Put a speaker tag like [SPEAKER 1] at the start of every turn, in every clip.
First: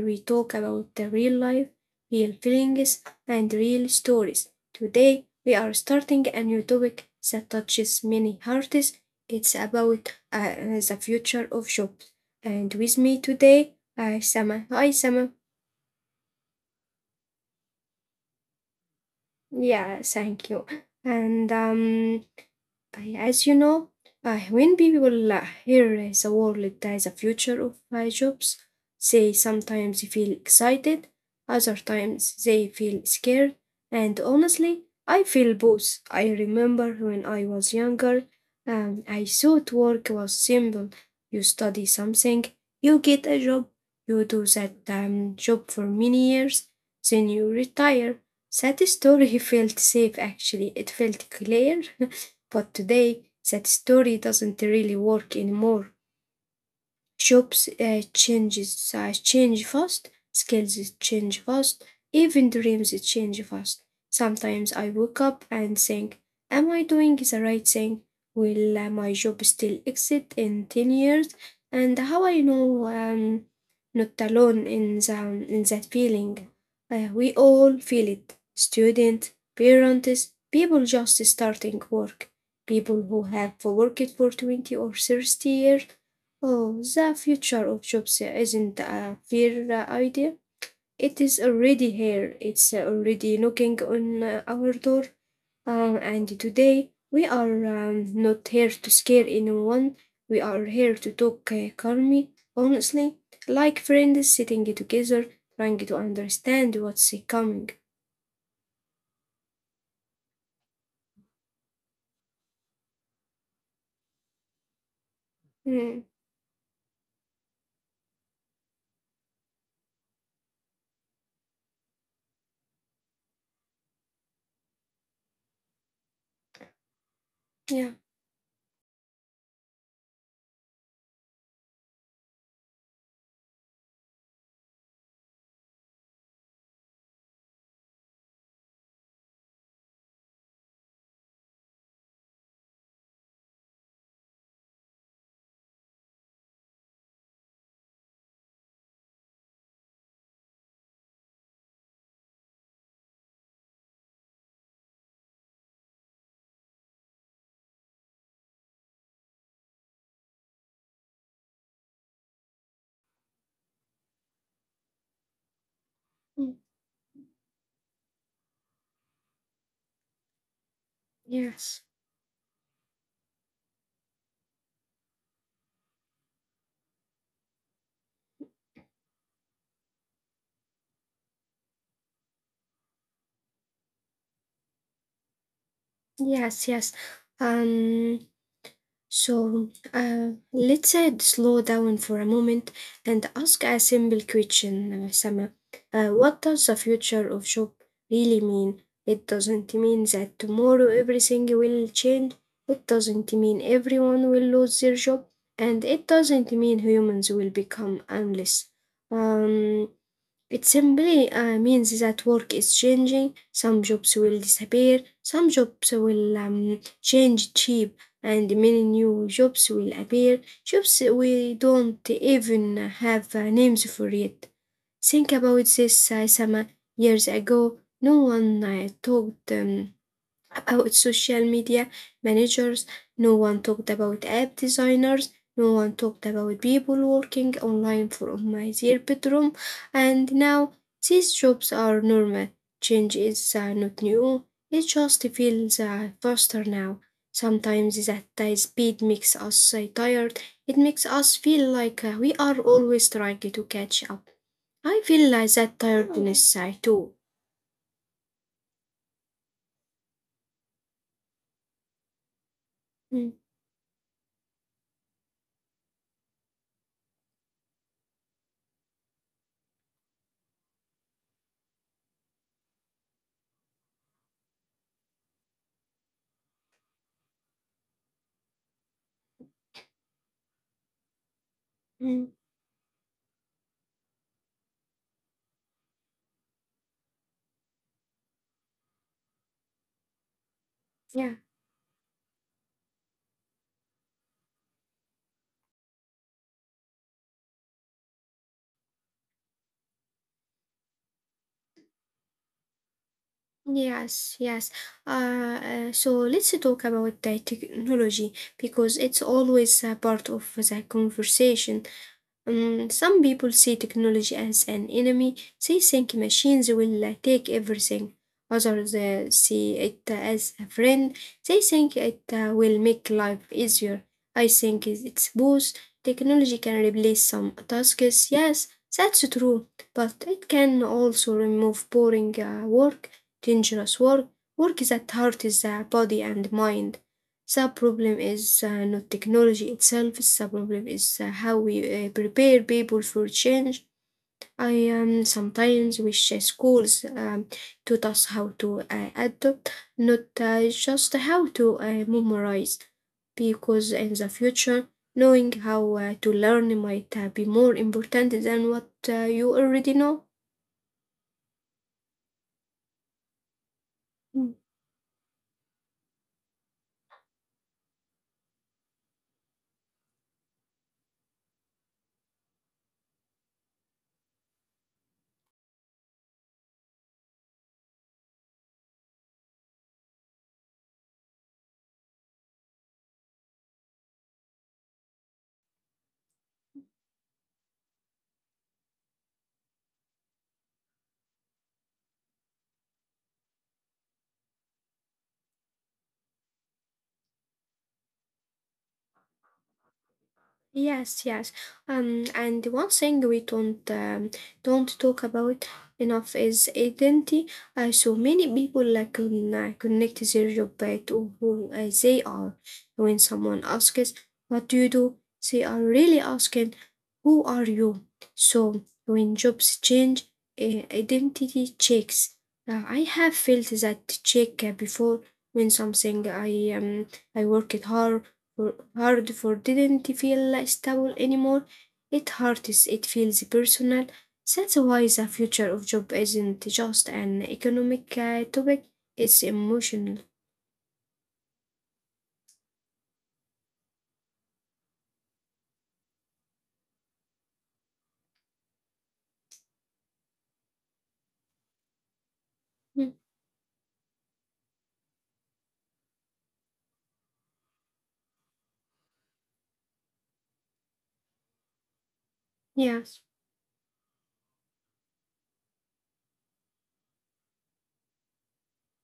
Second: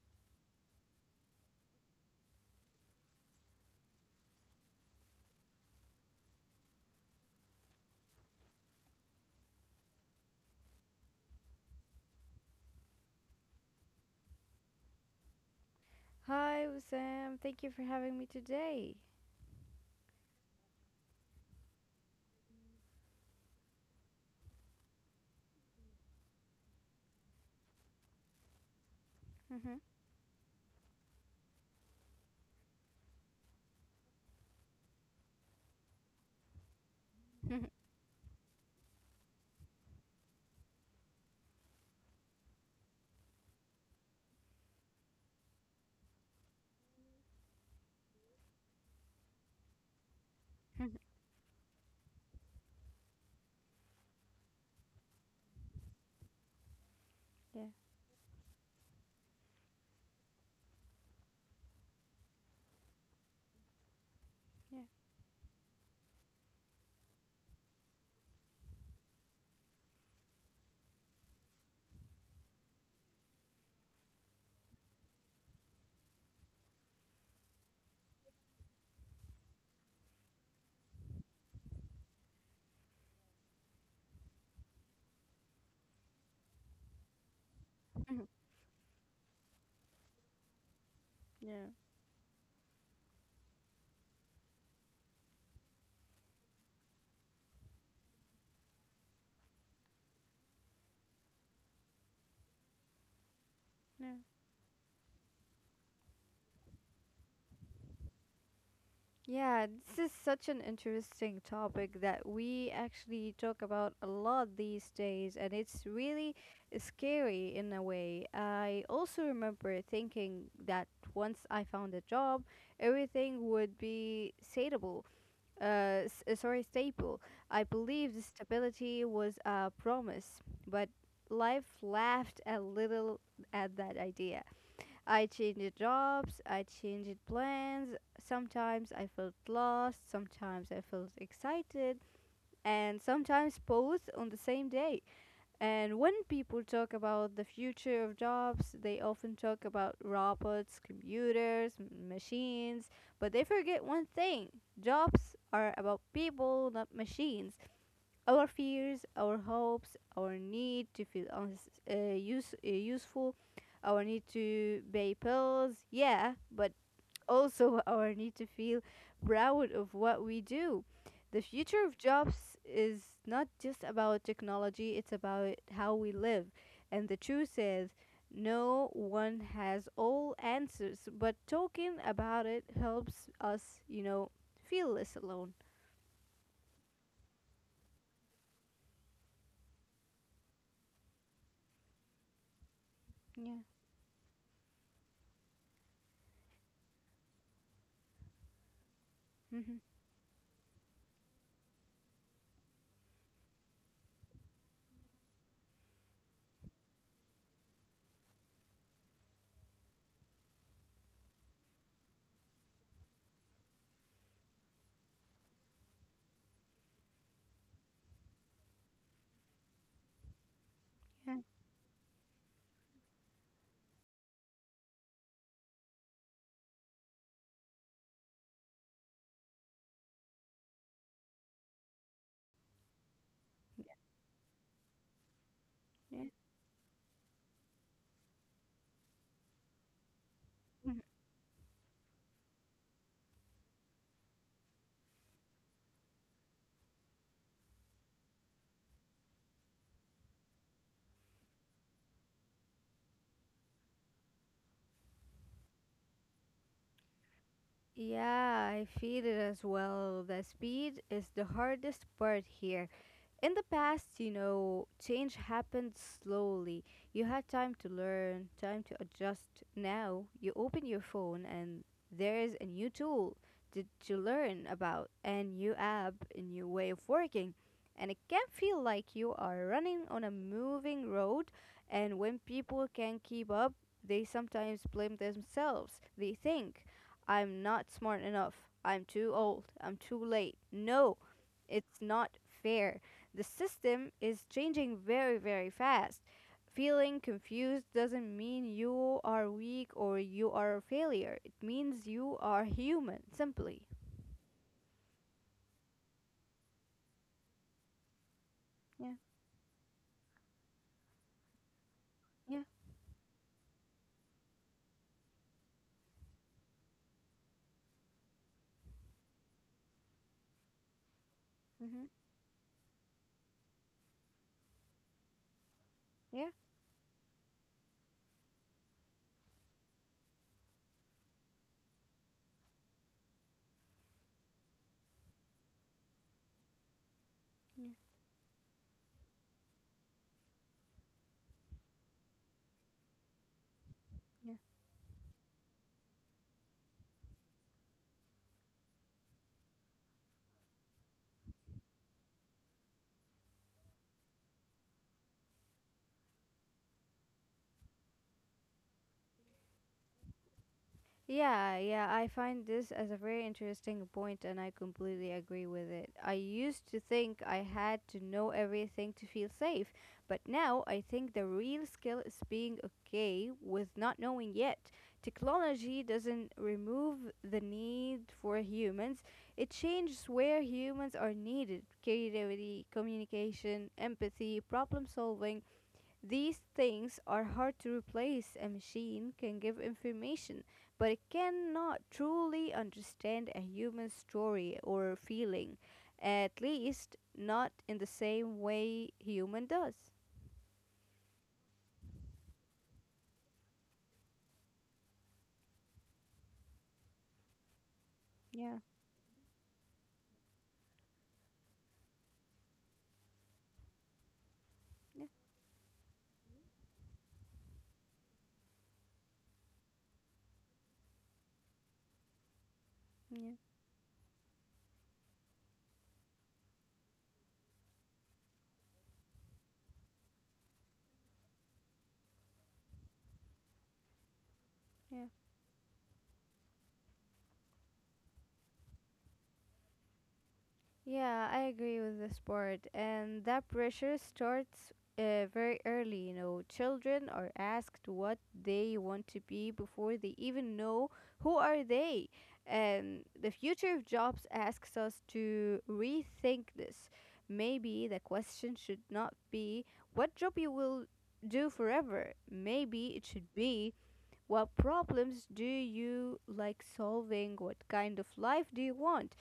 [SPEAKER 1] we talk about the real life, real feelings, and real stories. Today, we are starting a new topic that touches many hearts. It's about the future of jobs. And with me today, Sama. Hi, Sama.
[SPEAKER 2] Hi, Sam. Thank you for having me today.
[SPEAKER 1] Yeah, thank you. And as you know, when people hear the word that the future of jobs, they
[SPEAKER 2] Mhm.
[SPEAKER 1] sometimes feel excited, other times they feel scared, and honestly, I feel both. I remember when I was younger, I thought work was simple. You study something, you get a job, you do that job for many years, then you retire. That story felt safe actually, it felt clear. But today, that story doesn't really work anymore.
[SPEAKER 2] yeah,
[SPEAKER 1] Jobs change fast, skills change fast, even dreams change fast.
[SPEAKER 2] yeah,
[SPEAKER 1] Sometimes I wake up and think, am I doing the right thing? Will my job still exist in 10 years? And how I know I'm not alone in that feeling? We all feel it. Students, parents, people just starting work, people who have worked for 20 or 30 years. Oh, the future of
[SPEAKER 2] Mhm.
[SPEAKER 1] jobs isn't a fair idea. It
[SPEAKER 2] yeah,
[SPEAKER 1] is already here. It's already knocking on our door. And today, we are not here to scare anyone. We are here to talk calmly, honestly,
[SPEAKER 2] yeah.
[SPEAKER 1] like friends sitting together, trying to understand what's coming.
[SPEAKER 2] Yeah, this is such an interesting topic that we actually talk about a lot these days, and it's really
[SPEAKER 1] Mm,
[SPEAKER 2] scary in a way. I also remember thinking that once I found a job, everything would be sateable. Sorry, staple. I believed
[SPEAKER 1] yeah,
[SPEAKER 2] stability was a promise, but life laughed a little at that idea. I changed jobs, I changed plans. Sometimes I felt lost, sometimes I felt excited, and sometimes both on the same day. And when people talk about the future of jobs, they often talk about robots, computers, machines, but they forget one thing: jobs are about people, not machines. Our fears, our hopes, our need to feel useful, our need to pay bills, yeah, but
[SPEAKER 1] mm,
[SPEAKER 2] also our need to feel proud of what we do. The future of
[SPEAKER 1] yes,
[SPEAKER 2] jobs is not just about technology, it's about how we live. And the truth is, no one has all answers, but talking about it helps us, feel less alone.
[SPEAKER 1] yes, yes. Um, So let's slow down for a moment and
[SPEAKER 2] Yeah.
[SPEAKER 1] ask a simple question, Sama. What does the future of job really mean? It
[SPEAKER 2] Mm-hmm.
[SPEAKER 1] doesn't mean that tomorrow everything will change. It doesn't mean everyone will lose their job, and it doesn't mean humans will become endless. Um, it simply means that work is changing. Some jobs will disappear, some jobs will change cheap, and many new jobs will appear. Jobs
[SPEAKER 2] Yeah.
[SPEAKER 1] we don't even have names for yet. Think about this, Sama. Years ago, no one talked about social media managers. No one talked about app designers. No one
[SPEAKER 2] Yeah.
[SPEAKER 1] talked about people working online from their bedroom. And now
[SPEAKER 2] Mhm.
[SPEAKER 1] these jobs are normal. Change is not new. It just feels faster now. Sometimes that speed makes us tired. It makes us feel like we are always trying to catch up. I feel like that tiredness too.
[SPEAKER 2] Yeah, I feel it as well. The speed is the hardest part here. In the
[SPEAKER 1] Mm,
[SPEAKER 2] past, you know, change happened slowly. You had time to learn, time to adjust. Now, you open your phone and there is a new tool to learn about, a new app, a new way of working. And it can feel like you are running on a moving road, and when
[SPEAKER 1] mm,
[SPEAKER 2] people can't keep up, they sometimes blame themselves. They think, I'm not smart enough, I'm too old, I'm too late. No,
[SPEAKER 1] yeah.
[SPEAKER 2] it's not fair. The system is changing very, very fast. Feeling confused doesn't mean you are weak or you are a failure. It means you are human, simply.
[SPEAKER 1] Yes, yes. So let's talk about the technology because
[SPEAKER 2] Yeah,
[SPEAKER 1] it's always a part of the conversation.
[SPEAKER 2] yeah,
[SPEAKER 1] Mm, some people see technology as an enemy. They think machines will take everything. Others see it as a friend. They
[SPEAKER 2] hmm.
[SPEAKER 1] think it will make life easier. I think it's both.
[SPEAKER 2] Yeah.
[SPEAKER 1] Technology can replace some tasks, yes, that's true, but it can also remove boring work, dangerous work, work that hurts the body and mind.
[SPEAKER 2] yeah,
[SPEAKER 1] The problem is not technology itself, the problem is how we prepare people for change.
[SPEAKER 2] yeah.
[SPEAKER 1] I sometimes wish schools taught us how to adapt, not just how to memorize, because in the future, knowing how to learn might be more important than what you already know.
[SPEAKER 2] Yeah, yeah, I find this as a very interesting point and I
[SPEAKER 1] Mm.
[SPEAKER 2] completely agree with it. I used to think I had to know everything to feel safe, but now I think the real skill is being okay with not knowing yet. Technology doesn't remove the need for humans, it changes where humans are needed: creativity, communication, empathy, problem solving. These things are hard to replace. A machine can give information, but it cannot truly understand a human story or feeling, at least not in the same way human does.
[SPEAKER 1] Yes, yes. And one thing we don't talk about enough is identity. So
[SPEAKER 2] Yeah,
[SPEAKER 1] many people can connect their job back to who they are. When someone asks, "What do you
[SPEAKER 2] yeah,
[SPEAKER 1] do?" they are really asking, "Who are you?" So when jobs change, identity checks. I
[SPEAKER 2] yeah,
[SPEAKER 1] have felt that check before when something I worked hard for didn't feel stable anymore. It hurts, it feels personal. That's
[SPEAKER 2] yeah.
[SPEAKER 1] why the future of job isn't just an economic topic, it's emotional.
[SPEAKER 2] Yeah, I agree with this part. And that pressure starts very early, you know. Children are asked what they want to be before they even know who are they. And the
[SPEAKER 1] Mm.
[SPEAKER 2] future of jobs asks us to rethink this. Maybe the question should not be what job you will do forever. Maybe it should
[SPEAKER 1] Yes.
[SPEAKER 2] be what problems do you like solving? What kind of life do you want?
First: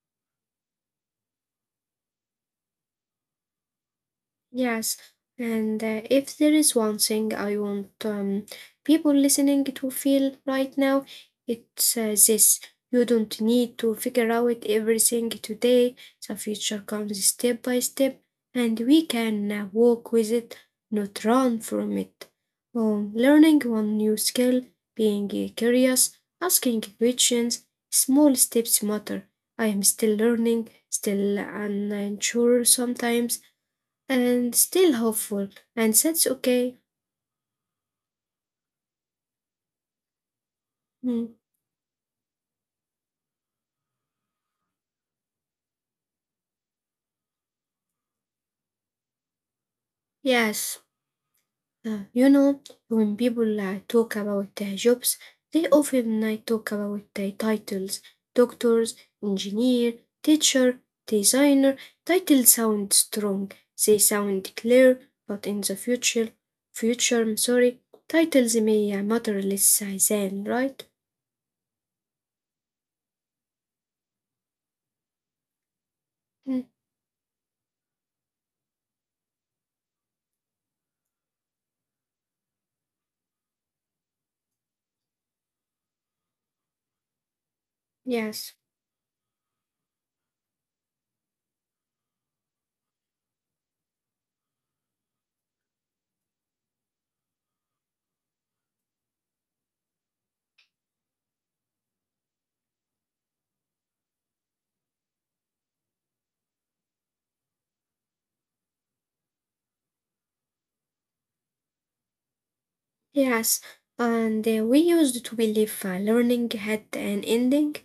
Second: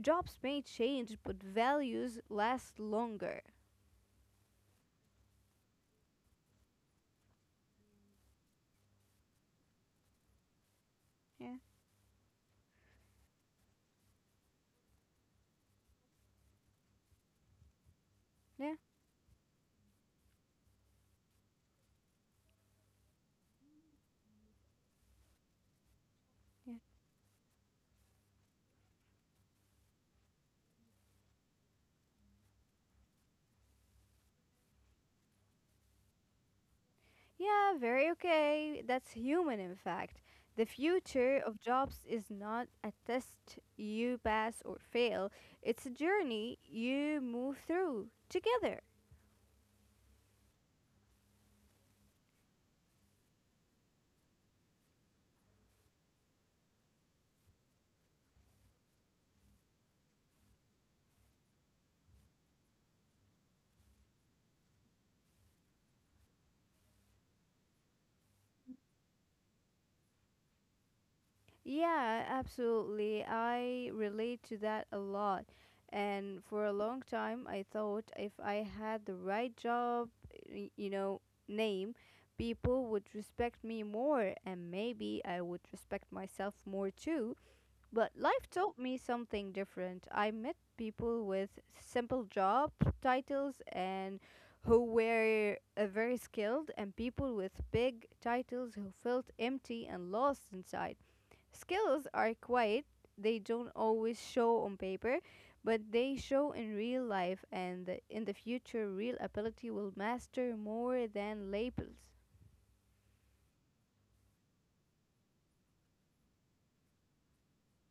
[SPEAKER 2] Jobs may change, but values last longer.
[SPEAKER 1] Yes, and if there is one thing I want people listening to feel right now,
[SPEAKER 2] Yeah,
[SPEAKER 1] it's this. You don't need to figure out everything today. The future comes step by step, and
[SPEAKER 2] yeah,
[SPEAKER 1] we can walk with it, not run from it. Learning one new skill, being curious,
[SPEAKER 2] yeah.
[SPEAKER 1] asking questions, small steps matter. I am still learning, still unsure sometimes and still hopeful, and that's okay.
[SPEAKER 2] Yeah, very okay. That's human, in fact. The
[SPEAKER 1] Mm,
[SPEAKER 2] future of jobs is not a test you pass or fail, it's a journey you move through together.
[SPEAKER 1] yes. uh, you know, when people talk about their jobs, they often talk about their titles: doctors, engineer, teacher, designer. Titles sound strong, they sound clear, but in the future, I'm sorry, titles may matter less than, right?
[SPEAKER 2] Yeah, absolutely. I relate to that a lot. And for
[SPEAKER 1] Mm,
[SPEAKER 2] a long time, I thought if I had the right job, you know, name, people would respect me more and maybe I would respect myself more too. But life
[SPEAKER 1] yes,
[SPEAKER 2] taught me something different. I met people with simple job titles and who were very skilled, and people with big titles who felt empty and lost inside. Skills are quiet, they don't always show on paper, but they show in real life, and in the future, real ability will master more than labels.
[SPEAKER 1] yes. And we used to believe learning had an ending.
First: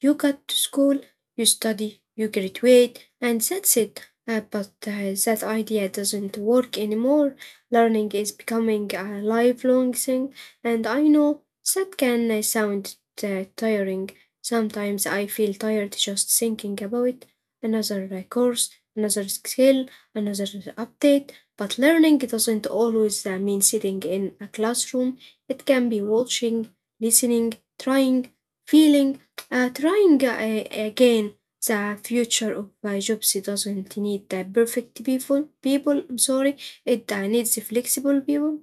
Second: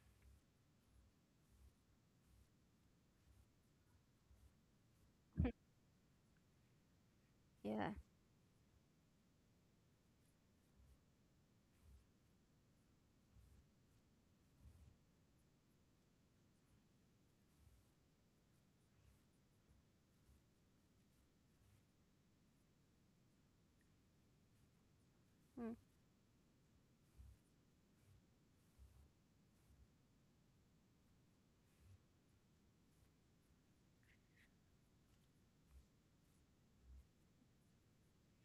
[SPEAKER 1] You got to school, you study, you graduate, and that's it. But that idea doesn't work anymore.
[SPEAKER 2] yeah.
[SPEAKER 1] Learning is becoming a lifelong thing, and I know that can sound tiring. Sometimes I feel tired just thinking about another course, another skill, another update. But learning doesn't always mean sitting in a classroom. It
[SPEAKER 2] Hmm.
[SPEAKER 1] can be watching, listening, trying, feeling, trying again. The future of my jobs doesn't need the perfect people. People, I'm sorry, it needs flexible people.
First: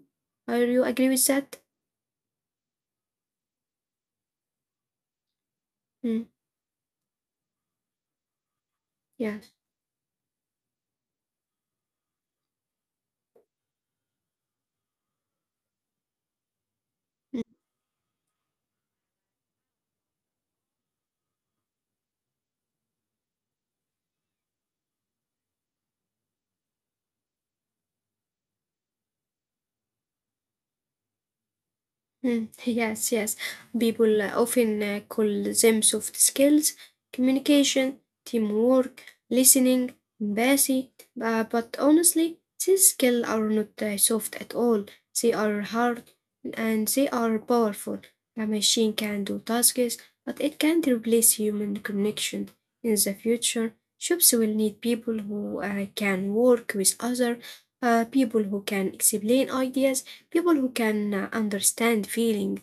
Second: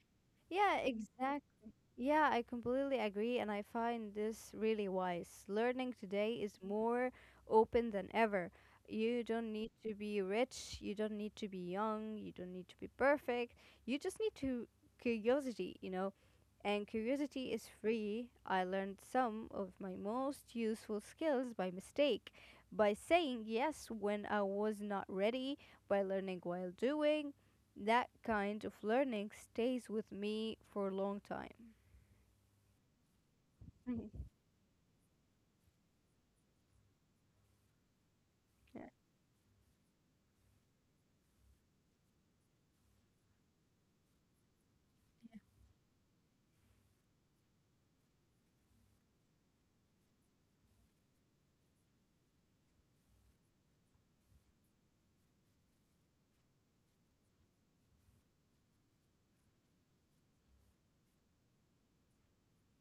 [SPEAKER 1] Are
[SPEAKER 2] Yeah,
[SPEAKER 1] you agree with that?
[SPEAKER 2] exactly. Yeah, I completely agree, and I find this really wise. Learning
[SPEAKER 1] Mm,
[SPEAKER 2] today is more open than ever. You don't
[SPEAKER 1] yes.
[SPEAKER 2] need to be rich, you don't need to be young, you don't need to be perfect. You just need to curiosity, you know. And curiosity is free. I learned some of my most useful skills by mistake, by saying yes when I was not ready, by learning while doing, that kind of learning stays with me for a long time.
[SPEAKER 1] Mm, yes, yes.
[SPEAKER 2] Mhm.
[SPEAKER 1] People often call them soft skills: communication,
[SPEAKER 2] Yeah.
[SPEAKER 1] teamwork, listening, empathy. But honestly, these skills are not soft at all. They are hard and they are powerful. A machine can do tasks, but it can't replace human connection. In the future, shops will need people who can work with other people who can explain ideas, people who can understand feeling.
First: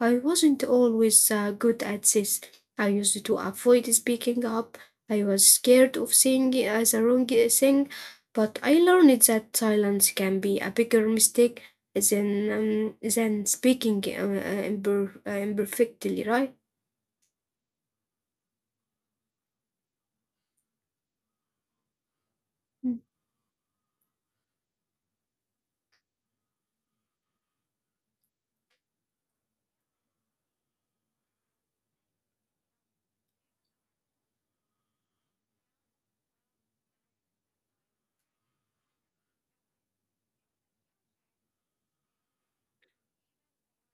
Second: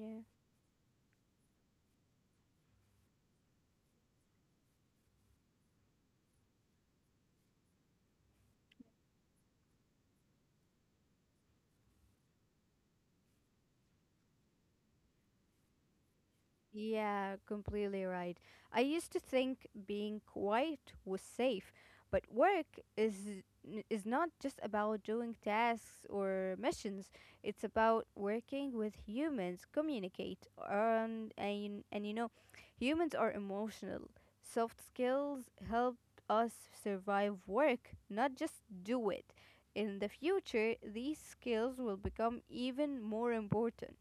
[SPEAKER 1] I wasn't always good at this. I used to avoid speaking up. I was scared of saying it as a wrong thing, but I learned that silence can be a bigger mistake than speaking imperfectly, right?
[SPEAKER 2] Yeah, completely right. I used to think being quiet was safe, but work is is not just about doing tasks or missions. It's about working with humans, communicate, and you know, humans are emotional. Soft skills help us survive work, not just do it. In the future, these skills will become even more important.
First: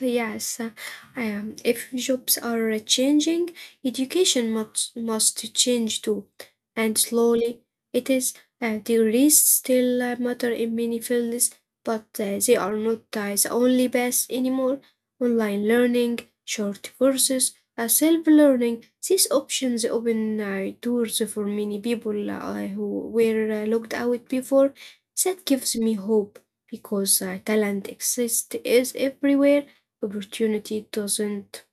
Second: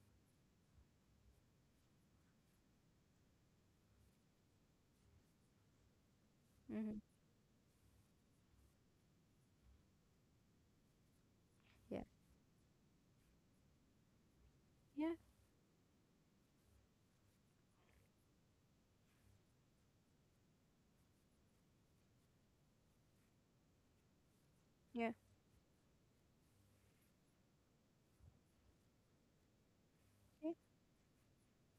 [SPEAKER 1] Yes, if jobs are changing, education must change too. And
[SPEAKER 2] hmm.
[SPEAKER 1] slowly, it is. Degrees still matter in many fields, but
[SPEAKER 2] Yeah.
[SPEAKER 1] they are not the only best anymore.
[SPEAKER 2] Yeah.
[SPEAKER 1] Online learning, short courses, self learning, these options open doors for many people who were locked out before.
[SPEAKER 2] Yeah.
[SPEAKER 1] That gives me hope because talent exists is everywhere, opportunity doesn't.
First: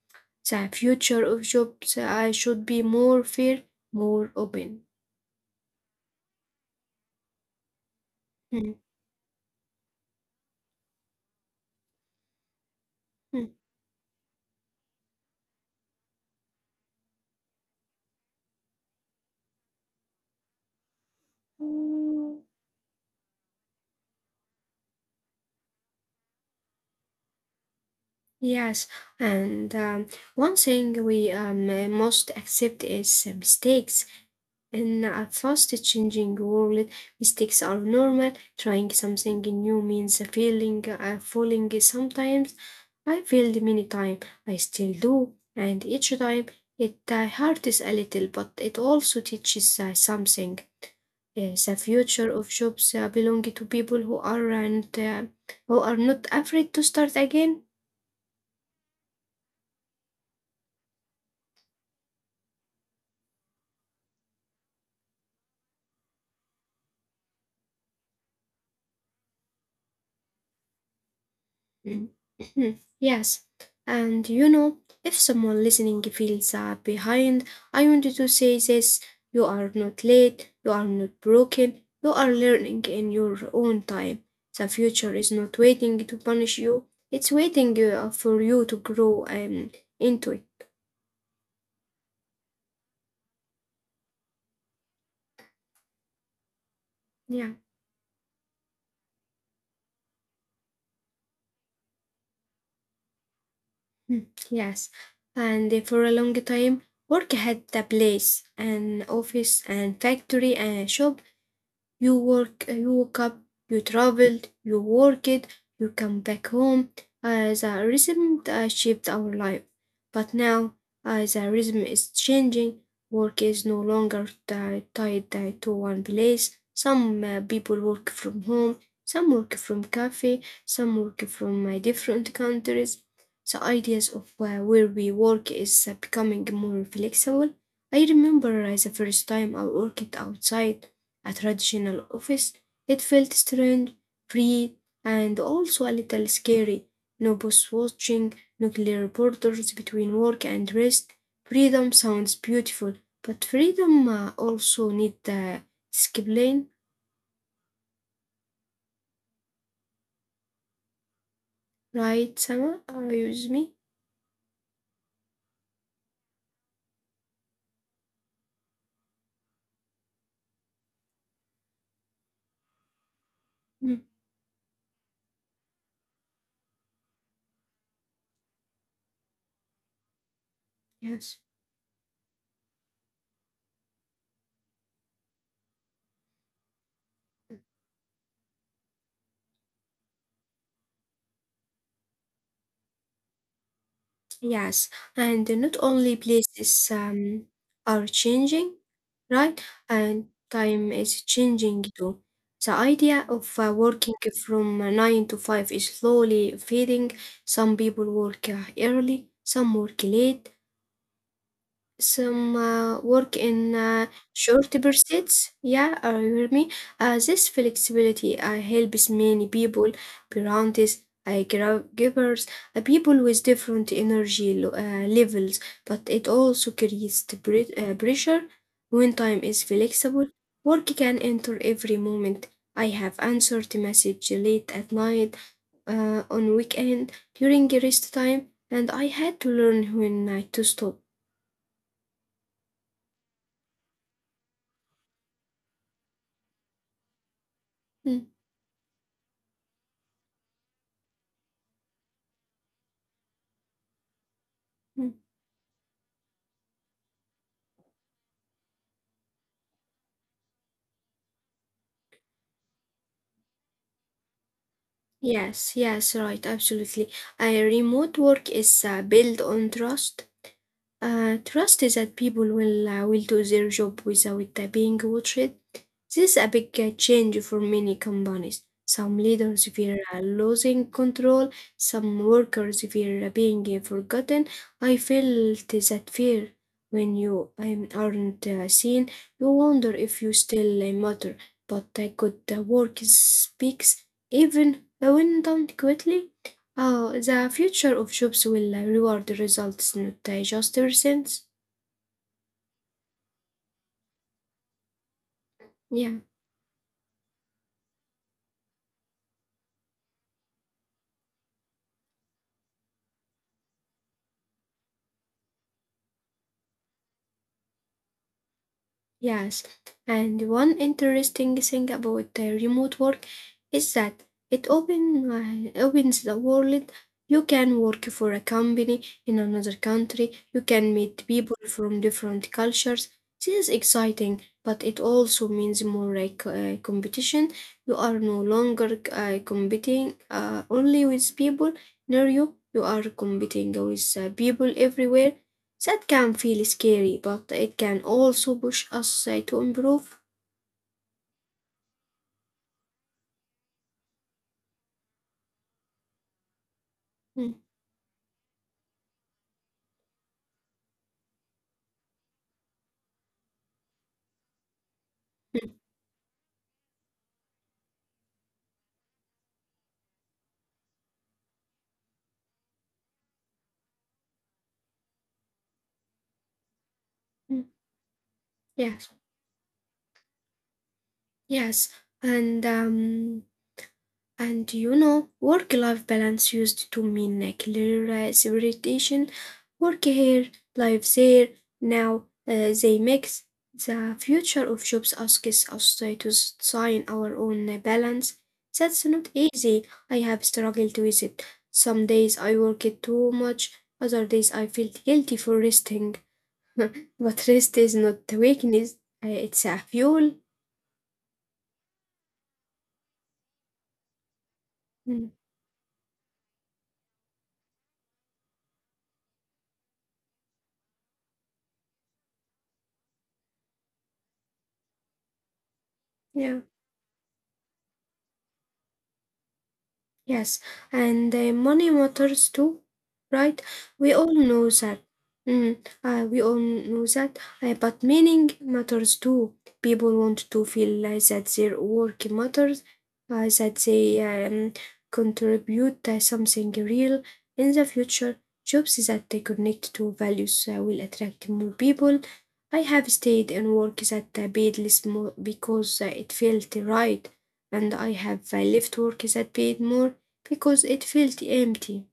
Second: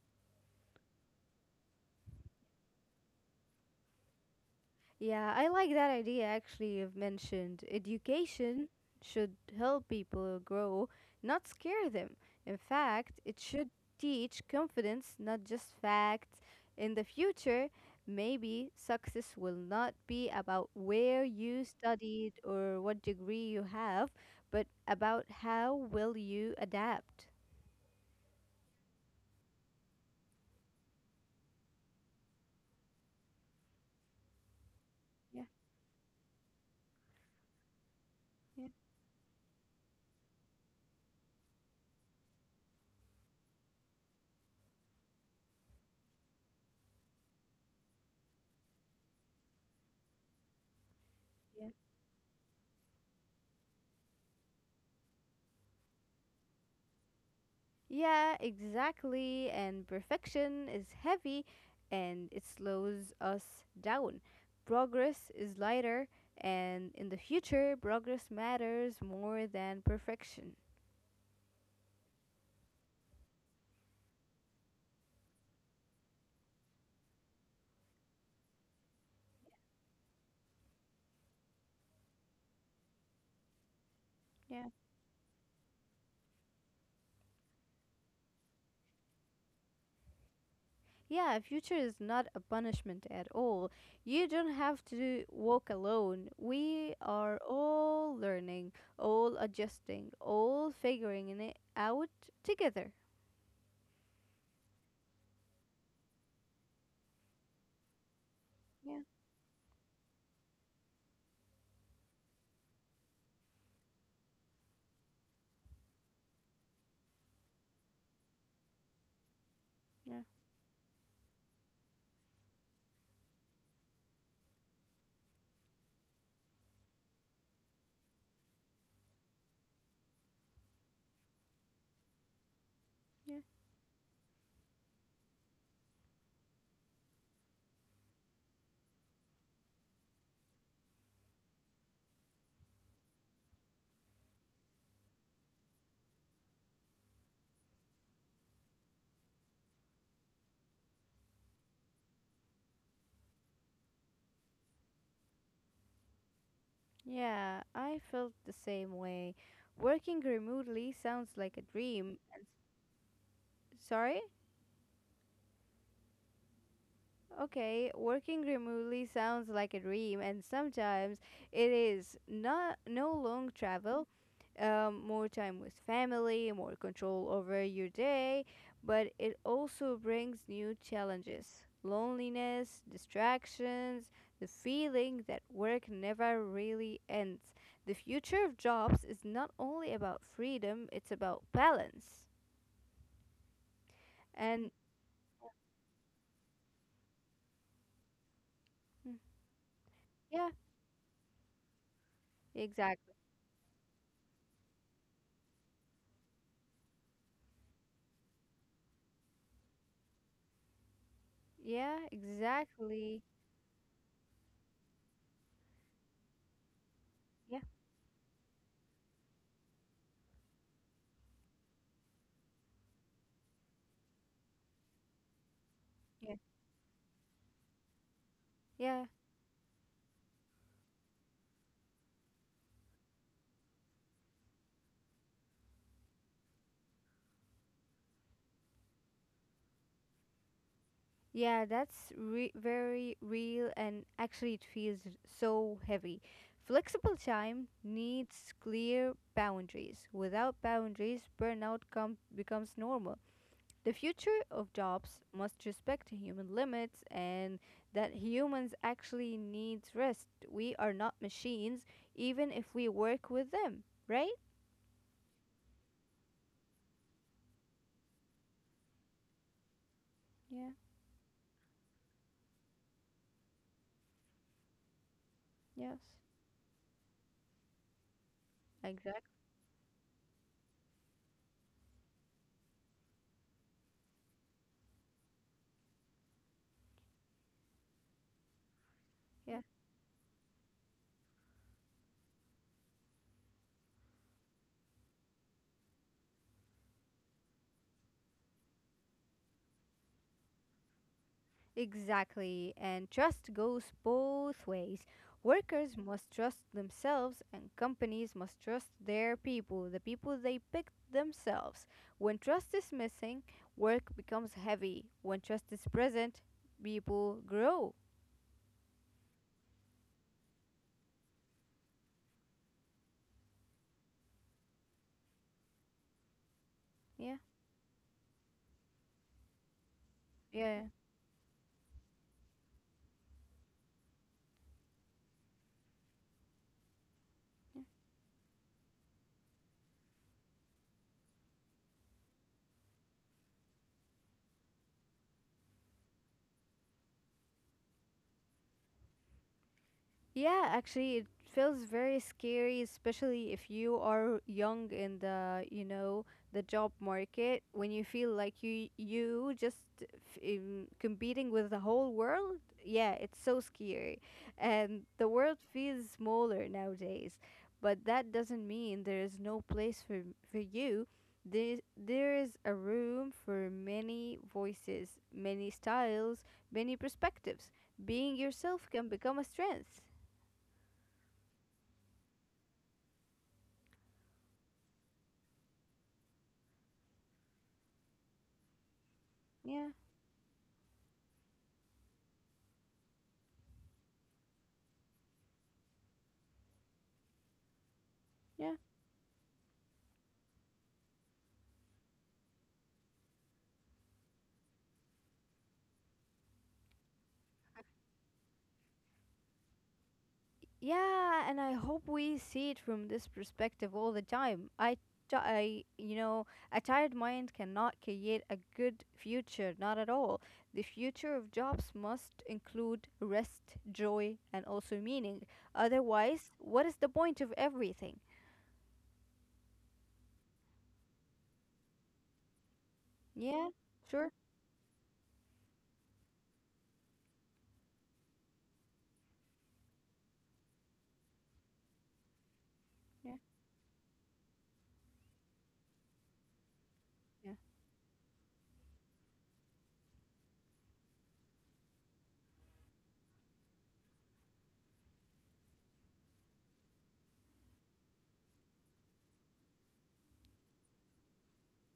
[SPEAKER 1] The future of jobs I should be more fair, more open.
[SPEAKER 2] Yeah, I like that idea actually you've mentioned. Education
[SPEAKER 1] Mm,
[SPEAKER 2] should help people grow, not scare them. In fact, it
[SPEAKER 1] mm,
[SPEAKER 2] should teach confidence, not just facts. In the future, maybe success will not be about where you studied or what degree you have, but about how will you adapt.
[SPEAKER 1] yes. And one thing we must accept is mistakes. In a
[SPEAKER 2] Yeah,
[SPEAKER 1] fast changing world, mistakes are normal.
[SPEAKER 2] yeah,
[SPEAKER 1] Trying something new means failing, falling sometimes. I failed many times, I still do, and each time it hurts a little, but it also teaches something. The
[SPEAKER 2] yeah.
[SPEAKER 1] future of jobs belong to people who are and who are not afraid to start again.
[SPEAKER 2] Yeah, exactly. And perfection is heavy and it slows us down. Progress is lighter, and in the future, progress matters more than perfection.
[SPEAKER 1] Mm. Yes, and if someone listening feels behind, I wanted to say this: you are not late, you are not broken, you are learning in your own time. The
[SPEAKER 2] Yeah.
[SPEAKER 1] future is not waiting to punish you; it's waiting for you to grow into it.
[SPEAKER 2] Yeah, future is not a punishment at all. You don't have to walk alone. We are
[SPEAKER 1] Yeah.
[SPEAKER 2] all learning, all adjusting, all figuring it out together.
[SPEAKER 1] Mm, yes, and for a long time, work had the place, an
[SPEAKER 2] Yeah,
[SPEAKER 1] office, and factory, and shop, you work, you woke up, you traveled, you worked, you come back home. The rhythm that shaped our life.
[SPEAKER 2] yeah,
[SPEAKER 1] But now the rhythm is changing. Work is no longer tied to one place. Some people work from home, some work from cafe, some work from different countries.
[SPEAKER 2] yeah.
[SPEAKER 1] The ideas of where we work is becoming more flexible. I remember the first time I worked outside a traditional office. It felt strange, free, and also a little scary. No boss watching, no clear borders between work and rest. Freedom sounds beautiful, but freedom also needs discipline,
[SPEAKER 2] Yeah, I felt the same way. Working remotely sounds like a dream.
[SPEAKER 1] right,
[SPEAKER 2] And,
[SPEAKER 1] Sama? Are you with me?
[SPEAKER 2] sorry? Okay, working remotely sounds like a dream, and sometimes it is not no long
[SPEAKER 1] Mm,
[SPEAKER 2] travel, more time with family, more control over your day, but it also brings new
[SPEAKER 1] yes.
[SPEAKER 2] challenges, loneliness, distractions, the feeling that work never really ends. The future of jobs is not only about freedom, it's about balance. And
[SPEAKER 1] Yes, and not only places are changing,
[SPEAKER 2] Mm,
[SPEAKER 1] right? And
[SPEAKER 2] yeah,
[SPEAKER 1] time is changing too. The
[SPEAKER 2] exactly.
[SPEAKER 1] idea of working from 9 to 5 is slowly fading. Some people work early, some work late,
[SPEAKER 2] Yeah,
[SPEAKER 1] some
[SPEAKER 2] exactly.
[SPEAKER 1] work in short bursts. Yeah, you hear me? This flexibility helps many people, parents, givers, people with different energy levels, but it
[SPEAKER 2] Yeah,
[SPEAKER 1] also creates the pressure.
[SPEAKER 2] yeah,
[SPEAKER 1] When time is flexible, work can enter every moment. I have answered the message late at night, on weekend, during rest time, and I had to learn when to stop.
[SPEAKER 2] yeah. That's very real, and actually, it feels so heavy. Flexible time
[SPEAKER 1] Mm,
[SPEAKER 2] needs clear boundaries. Without boundaries, becomes normal. The future of
[SPEAKER 1] mm.
[SPEAKER 2] jobs must respect human limits and that humans actually need rest. We are not machines, even if we work with them, right?
[SPEAKER 1] Yes, yes, right, absolutely. Remote work is built on trust.
[SPEAKER 2] Yeah,
[SPEAKER 1] Trust is that people will do their job without being watched.
[SPEAKER 2] yes,
[SPEAKER 1] This is a big change for many companies. Some
[SPEAKER 2] exactly.
[SPEAKER 1] leaders fear losing control. Some workers fear being forgotten. I felt that fear when you aren't seen. You
[SPEAKER 2] Yeah.
[SPEAKER 1] wonder if you still matter. But good work speaks even when done quickly. Oh, the future of jobs will reward the results, not just the results.
[SPEAKER 2] Exactly, and trust goes both ways.
[SPEAKER 1] Yeah.
[SPEAKER 2] Workers must trust themselves, and companies must trust their people, the people they picked themselves. When trust is missing, work becomes heavy. When trust is present, people grow.
[SPEAKER 1] Yes, and one interesting thing about remote work is that it opens the world. You
[SPEAKER 2] Yeah,
[SPEAKER 1] can work for a company in another country. You
[SPEAKER 2] yeah.
[SPEAKER 1] can meet people from different cultures. This is exciting, but it also means more like competition. You are no longer competing only with people near you. You are competing with people everywhere that can feel scary, but it can also push us to improve.
[SPEAKER 2] Yeah, actually, it feels very scary, especially if you are young in the, you know, the job
[SPEAKER 1] Mm,
[SPEAKER 2] market. When you feel like you just competing with the whole world, yeah, it's so scary, and the world
[SPEAKER 1] mm,
[SPEAKER 2] feels smaller nowadays. But that doesn't mean there is no place for you. There is a room for many voices, many styles, many
[SPEAKER 1] mm.
[SPEAKER 2] perspectives. Being yourself can
[SPEAKER 1] Yes,
[SPEAKER 2] become a strength.
[SPEAKER 1] yes. And um, And you know, work life balance used to mean a clear separation,
[SPEAKER 2] Yeah,
[SPEAKER 1] work here, life there. Now they mix. The future of jobs asks us to sign our own balance.
[SPEAKER 2] yeah.
[SPEAKER 1] That's not easy. I have struggled with it. Some days I work it too much, other days I feel guilty for resting. But rest is not weakness, it's a fuel.
[SPEAKER 2] Yeah, and I hope we see it from this perspective all the time.
[SPEAKER 1] Mm,
[SPEAKER 2] You know, a tired mind cannot create a good future, not at all. The future of jobs must include rest, joy, and also meaning. Otherwise,
[SPEAKER 1] yeah.
[SPEAKER 2] what is the point of everything?
[SPEAKER 1] Yes, and money matters too, right?
[SPEAKER 2] Yeah,
[SPEAKER 1] We all
[SPEAKER 2] sure.
[SPEAKER 1] know that. We all know that. But meaning matters too. People want to feel that their work matters,
[SPEAKER 2] Yeah,
[SPEAKER 1] that they um, contribute something real.
[SPEAKER 2] yeah.
[SPEAKER 1] In the future, jobs that they connect to values will attract more people. I have stayed in work that paid less more because it felt right, and I have left work that paid more because it felt empty.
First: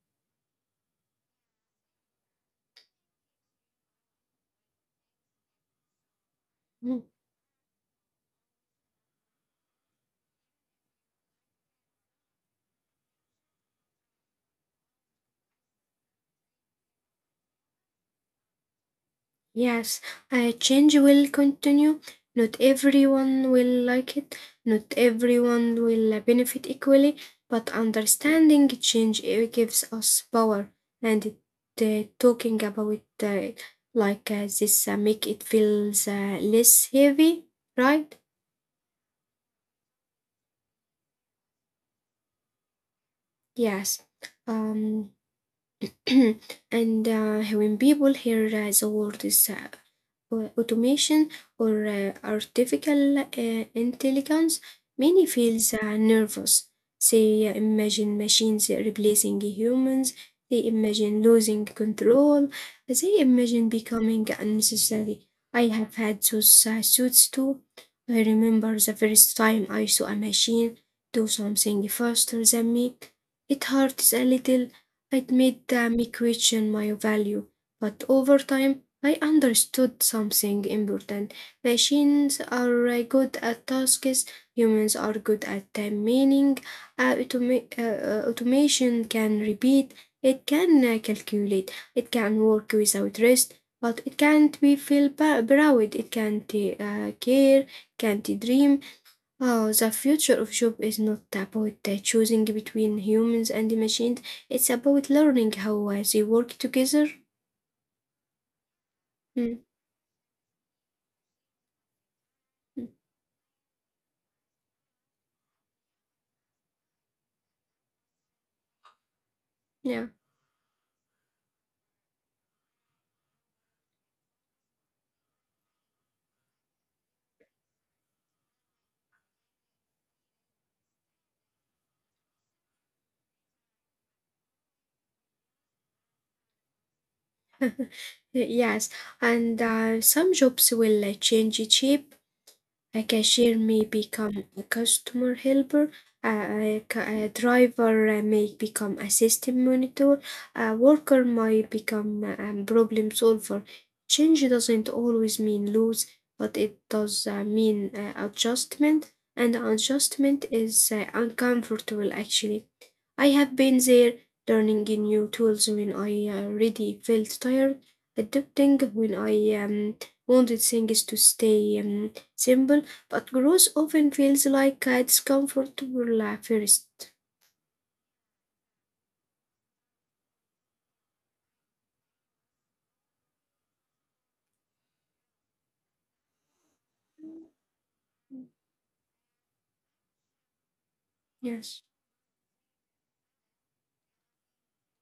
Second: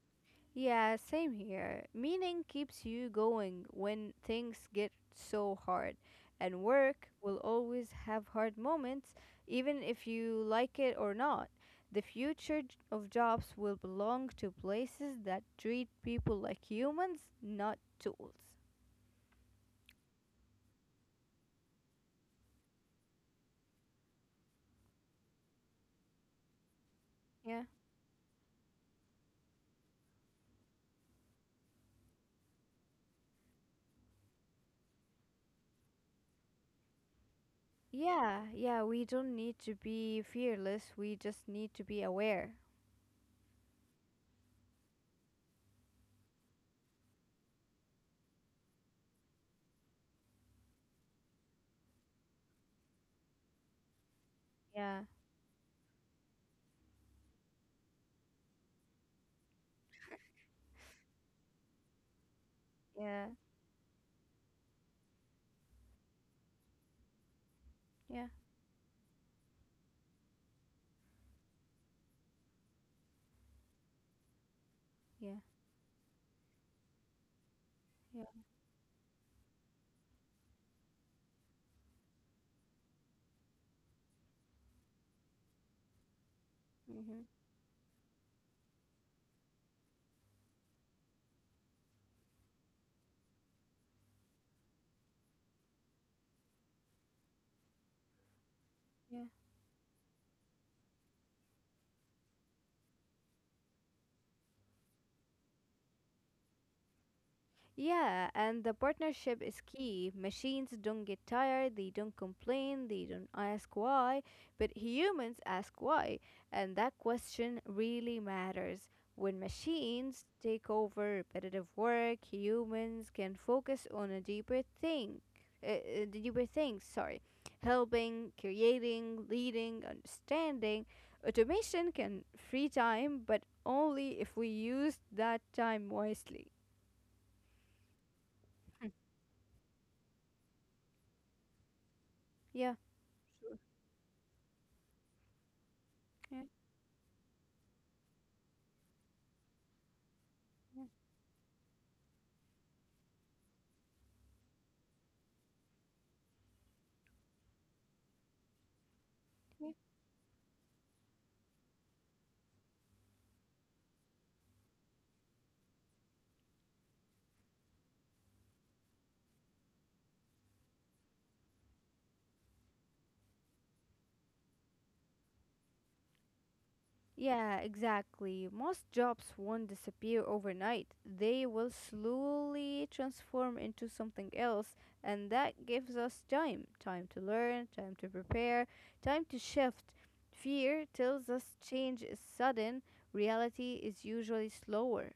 [SPEAKER 2] Yeah, same here. Meaning keeps you going when things get so hard. And
[SPEAKER 1] Mm.
[SPEAKER 2] work will always have hard moments, even if you like it or not. The future of jobs will belong to places that treat people like humans, not tools.
[SPEAKER 1] Yes, a change will continue. Not everyone will like it, not everyone will benefit equally,
[SPEAKER 2] Yeah.
[SPEAKER 1] but understanding change gives us power, and talking about like this make it feels less heavy, right?
[SPEAKER 2] Yeah, yeah, we don't need to be fearless. We just need to be aware.
[SPEAKER 1] Yes. Um, and when people hear the word is automation or artificial intelligence,
[SPEAKER 2] Yeah,
[SPEAKER 1] many feels nervous. They imagine machines replacing humans. They imagine losing control.
[SPEAKER 2] yeah,
[SPEAKER 1] They imagine becoming unnecessary. I have had those suits too.
[SPEAKER 2] yeah,
[SPEAKER 1] I remember the first time I saw a machine do something faster than me. It hurts a little.
[SPEAKER 2] yeah,
[SPEAKER 1] It made me question my value.
[SPEAKER 2] yeah.
[SPEAKER 1] But over time, I understood something important. Machines are good at tasks, humans are good at time meaning.
[SPEAKER 2] Mm-hmm.
[SPEAKER 1] Automation can repeat, it can calculate, it can work without rest, but it can't be feel proud, it can't care, can't dream.
[SPEAKER 2] Yeah.
[SPEAKER 1] Oh, the future of job is not about choosing between humans and machines, it's about learning how they work together.
[SPEAKER 2] Yeah, and the partnership is
[SPEAKER 1] Mm,
[SPEAKER 2] key. Machines don't get tired, they don't complain,
[SPEAKER 1] mm,
[SPEAKER 2] they don't ask why, but humans ask why. And that question really matters. When
[SPEAKER 1] Yeah.
[SPEAKER 2] machines take over repetitive work, humans can focus on a deeper thing. Deeper things, sorry. Helping, creating, leading, understanding. Automation can free time, but only if we use that time wisely.
[SPEAKER 1] Yes, and some jobs will change shape.
[SPEAKER 2] Yeah.
[SPEAKER 1] A cashier may become a customer helper. A driver may become a system monitor. A worker might become a problem solver. Change doesn't always mean lose, but it does mean adjustment, and adjustment is uncomfortable actually. I have been there, learning new tools when I already felt tired, adapting when I wanted things to stay simple, but growth often feels like it's comfortable at first.
[SPEAKER 2] Yeah, exactly. Most jobs won't disappear overnight. They will slowly transform into something else, and that gives us time to learn, time to prepare, time to shift. Fear tells us
[SPEAKER 1] Yes.
[SPEAKER 2] change is sudden, reality is usually slower.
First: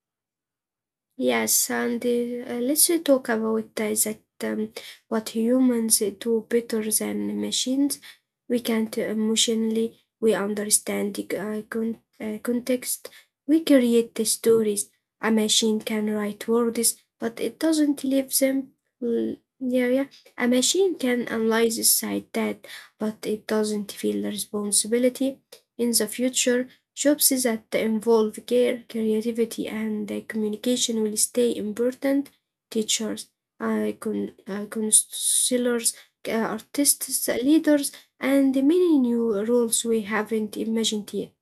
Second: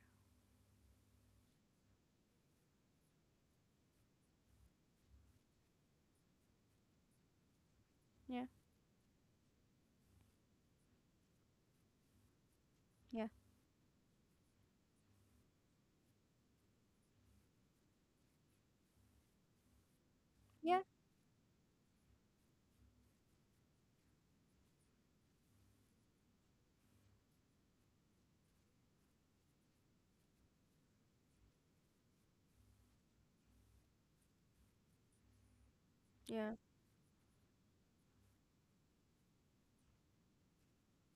[SPEAKER 1] Yes, and let's talk about that what humans do better than machines. We
[SPEAKER 2] Yeah,
[SPEAKER 1] can't emotionally, we understand the context,
[SPEAKER 2] yeah,
[SPEAKER 1] we create the stories. A machine can write words, but it doesn't live them. L- Yeah, yeah. A
[SPEAKER 2] yeah,
[SPEAKER 1] machine can analyze side that, but it doesn't feel responsibility. In the future, jobs that involve care, creativity, and communication will stay important. Teachers, counselors,
[SPEAKER 2] yeah.
[SPEAKER 1] artists, leaders, and many new roles we haven't imagined yet.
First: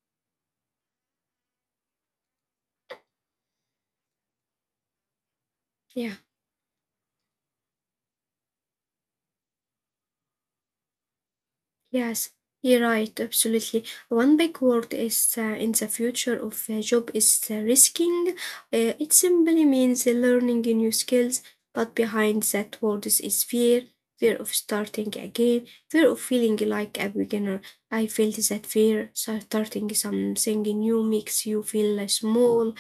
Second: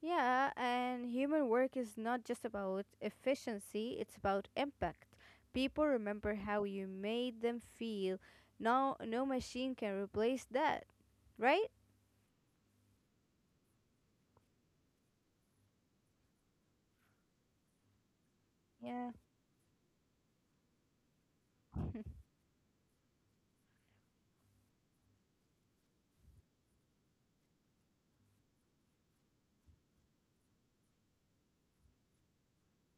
[SPEAKER 2] Yeah, and human work is not just about efficiency, it's about impact. People
[SPEAKER 1] Yeah.
[SPEAKER 2] remember how you made them feel. No, No machine can replace that, right?
[SPEAKER 1] Yes, you're right, absolutely. One big word is in the future of a job is risking.
[SPEAKER 2] Yeah.
[SPEAKER 1] It simply means learning new skills, but behind that word is fear, fear of starting again, fear of feeling like a beginner. I felt that fear, so starting something new makes you feel small,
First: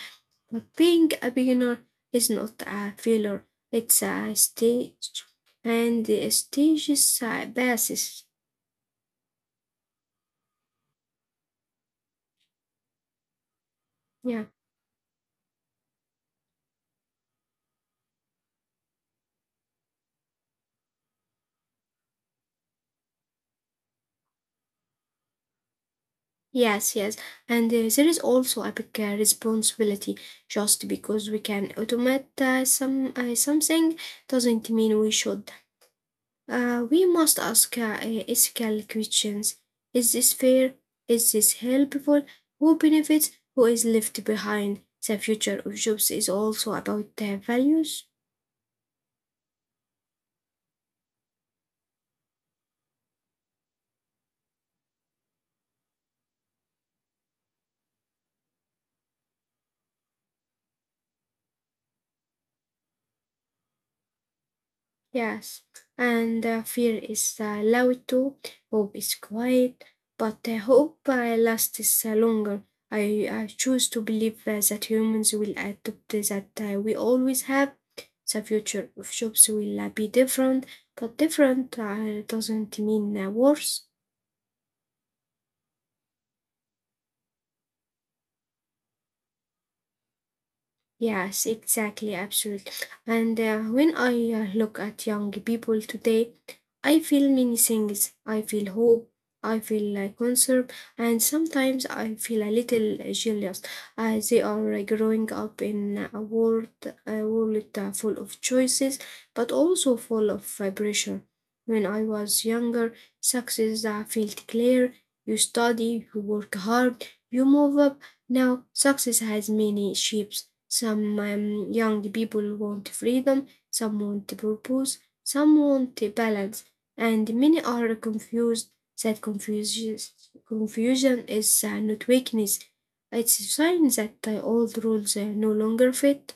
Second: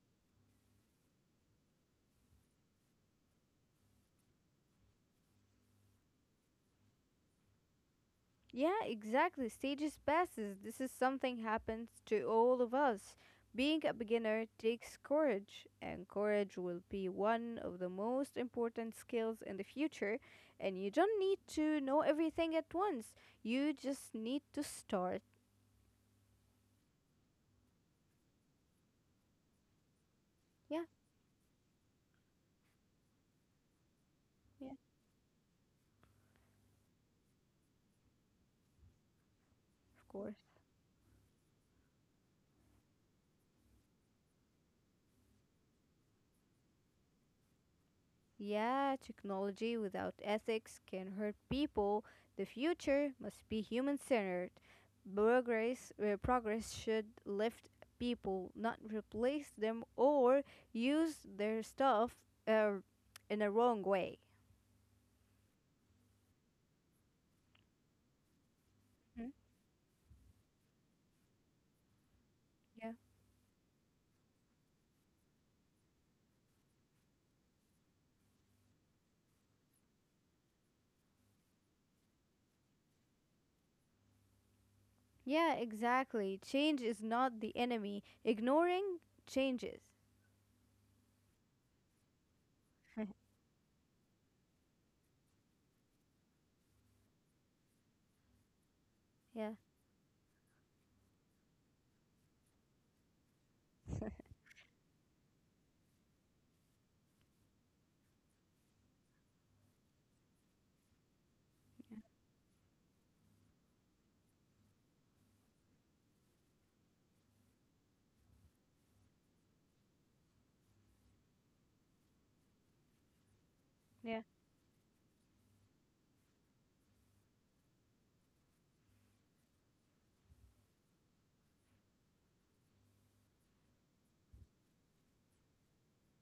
[SPEAKER 1] but being a beginner is not a failure, it's a stage, and the stages passes.
[SPEAKER 2] Yeah, exactly. Stages passes. This is something happens to all of us. Being a beginner
[SPEAKER 1] Yeah.
[SPEAKER 2] takes courage, and courage will be one of the most important skills in the future. And you don't need to know everything at once. You just need to start.
[SPEAKER 1] Yes, yes. And there is also a big responsibility.
[SPEAKER 2] Yeah,
[SPEAKER 1] Just because we can automate something
[SPEAKER 2] yeah,
[SPEAKER 1] doesn't mean we should. We must ask ethical questions.
[SPEAKER 2] of
[SPEAKER 1] Is this
[SPEAKER 2] course.
[SPEAKER 1] fair? Is this helpful? Who benefits? Who is left behind? The future of jobs is also about values.
[SPEAKER 2] Yeah, technology without ethics can hurt people. The future must be human centered. Progress should lift people, not replace them or use their stuff uh, in a wrong way.
[SPEAKER 1] Yes, and fear is loud too. Hope is
[SPEAKER 2] Hmm?
[SPEAKER 1] quiet, but hope lasts longer.
[SPEAKER 2] Yeah.
[SPEAKER 1] I choose to believe that humans will adopt that we always have. The future of jobs will be different, but different doesn't mean worse.
[SPEAKER 2] Yeah, exactly. Change is not the enemy. Ignoring changes.
[SPEAKER 1] Yes, exactly, absolutely. And when I look at young people today, I feel many things. I feel hope,
[SPEAKER 2] yeah.
[SPEAKER 1] I feel concern, and sometimes I feel a little jealous. As they are growing up in a world full of choices, but also full of pressure. When I was younger, success felt clear. You study, you work hard, you move up. Now, success has many shapes. Some young people want freedom, some
[SPEAKER 2] Yeah.
[SPEAKER 1] want purpose, some want balance, and many are confused. That confusion, Confusion is not weakness, it's a sign that the old rules no longer fit.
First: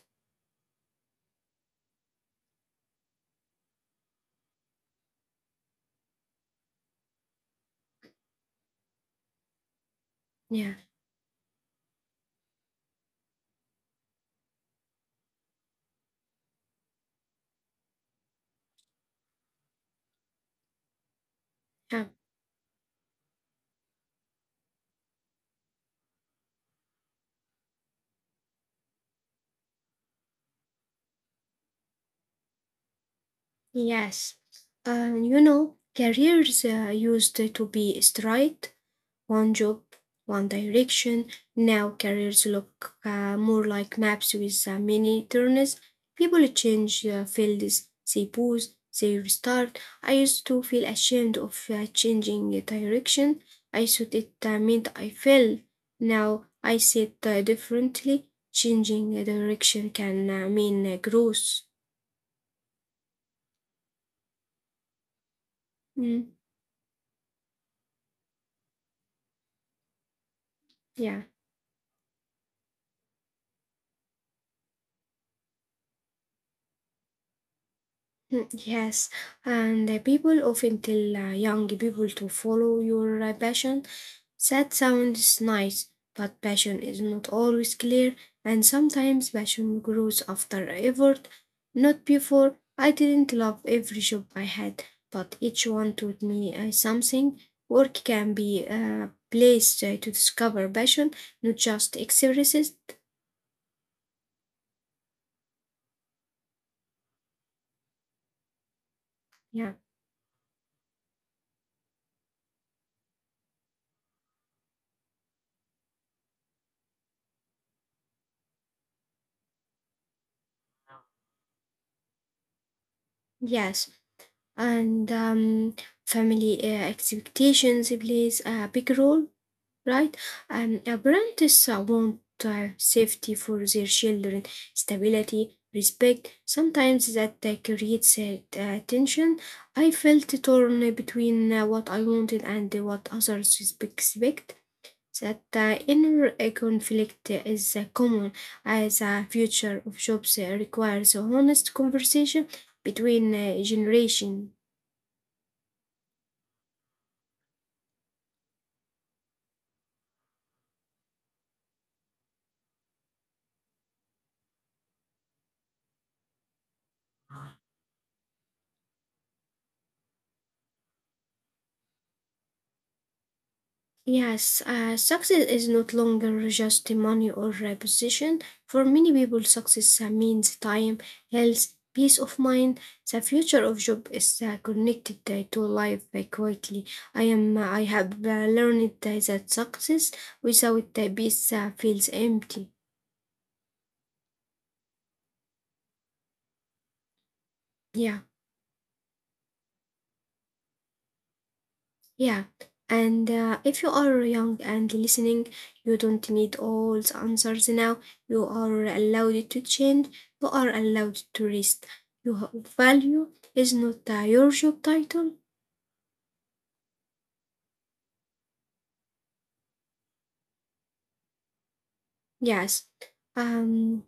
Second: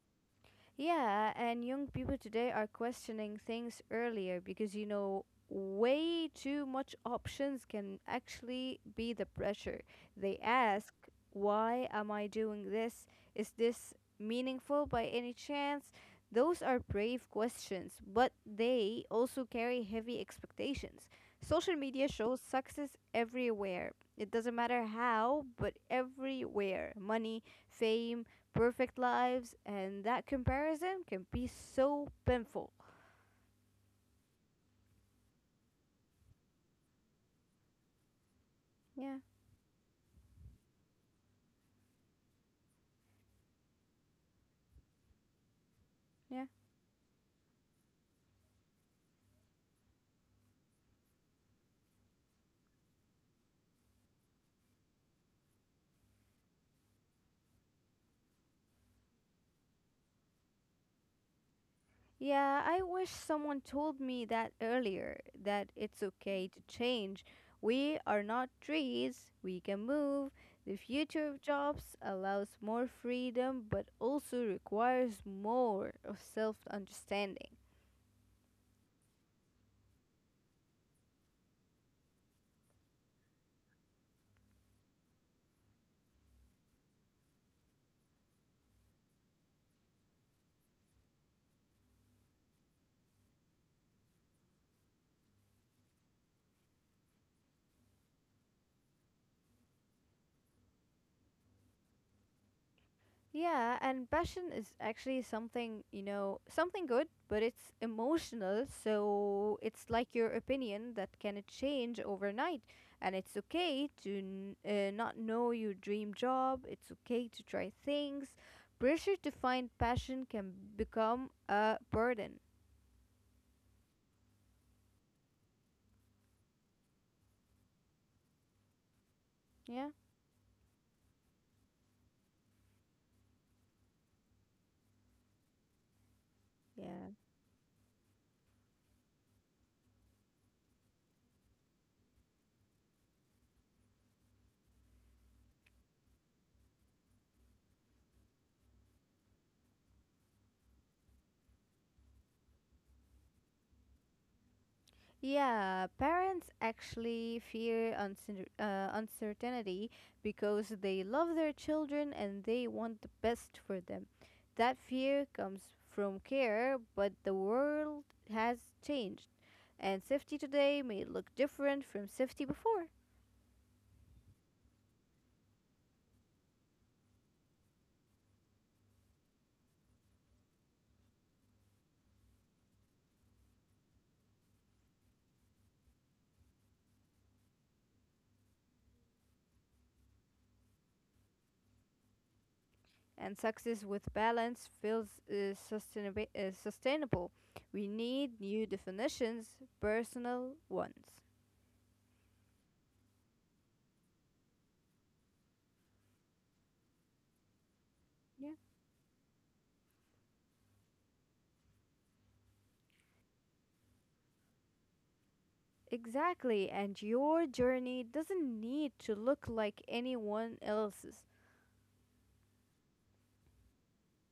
[SPEAKER 2] Yeah, and young people today are questioning things earlier because you know way too much options can actually be the pressure. They
[SPEAKER 1] Yeah,
[SPEAKER 2] ask, "Why am I doing this? Is this meaningful by any chance?" Those are brave questions, but they also carry heavy expectations. Social media
[SPEAKER 1] yeah,
[SPEAKER 2] shows success everywhere. It doesn't matter how, but everywhere. Money, fame, perfect lives, and that comparison can be so painful.
[SPEAKER 1] yes. You know, careers used to be straight,
[SPEAKER 2] Yeah,
[SPEAKER 1] one job, one direction. Now careers look more like maps with many turns.
[SPEAKER 2] yeah.
[SPEAKER 1] People change fields, they pause, they restart. I used to feel ashamed of changing direction. I thought it meant I failed. Now I see it differently. Changing a direction can mean growth.
[SPEAKER 2] Yeah, I wish someone told me that earlier that it's
[SPEAKER 1] Mm,
[SPEAKER 2] okay to change. We are not trees, we can move. The future
[SPEAKER 1] yeah.
[SPEAKER 2] of jobs allows more freedom but also requires more of self understanding.
[SPEAKER 1] Mm. Yes, and people often tell young people to follow your passion. Sad sounds nice, but passion is not always clear, and sometimes passion grows after effort, not before. I didn't love every job I had, but each one taught me something. Work can be a place to discover passion, not just experiences.
[SPEAKER 2] Yeah, and passion is actually something, you know, something good, but it's emotional, so
[SPEAKER 1] Yeah,
[SPEAKER 2] it's like your opinion that can change overnight. And it's okay to not know your dream job, it's okay to try things. Pressure to find passion can become a burden.
[SPEAKER 1] yes, and family expectations plays a big role,
[SPEAKER 2] Yeah?
[SPEAKER 1] right? And apprentices want safety for their children, stability, respect. Sometimes that creates tension. I felt torn between what I wanted and what others expect. That inner conflict is common, as the future of jobs requires a honest conversation between generations.
[SPEAKER 2] Yeah, parents actually fear uncertainty because they love their children and they want the best for them. That fear comes from care, but the world has changed, and safety today may look different from safety before.
[SPEAKER 1] Yes, success is not longer just the money or a position. For many people, success means time, health, peace of mind. The future of job is connected to life quickly. I am. I have learned that success without peace feels empty.
[SPEAKER 2] And success with balance feels sustainable. We
[SPEAKER 1] Yeah.
[SPEAKER 2] need new definitions, personal ones.
[SPEAKER 1] Yeah, and if you are young and listening, you don't need all the answers now. You are allowed to change, you are allowed to rest. Your value is not your job title.
[SPEAKER 2] Exactly, and your journey doesn't need to look like anyone else's.
[SPEAKER 1] Yes. Um,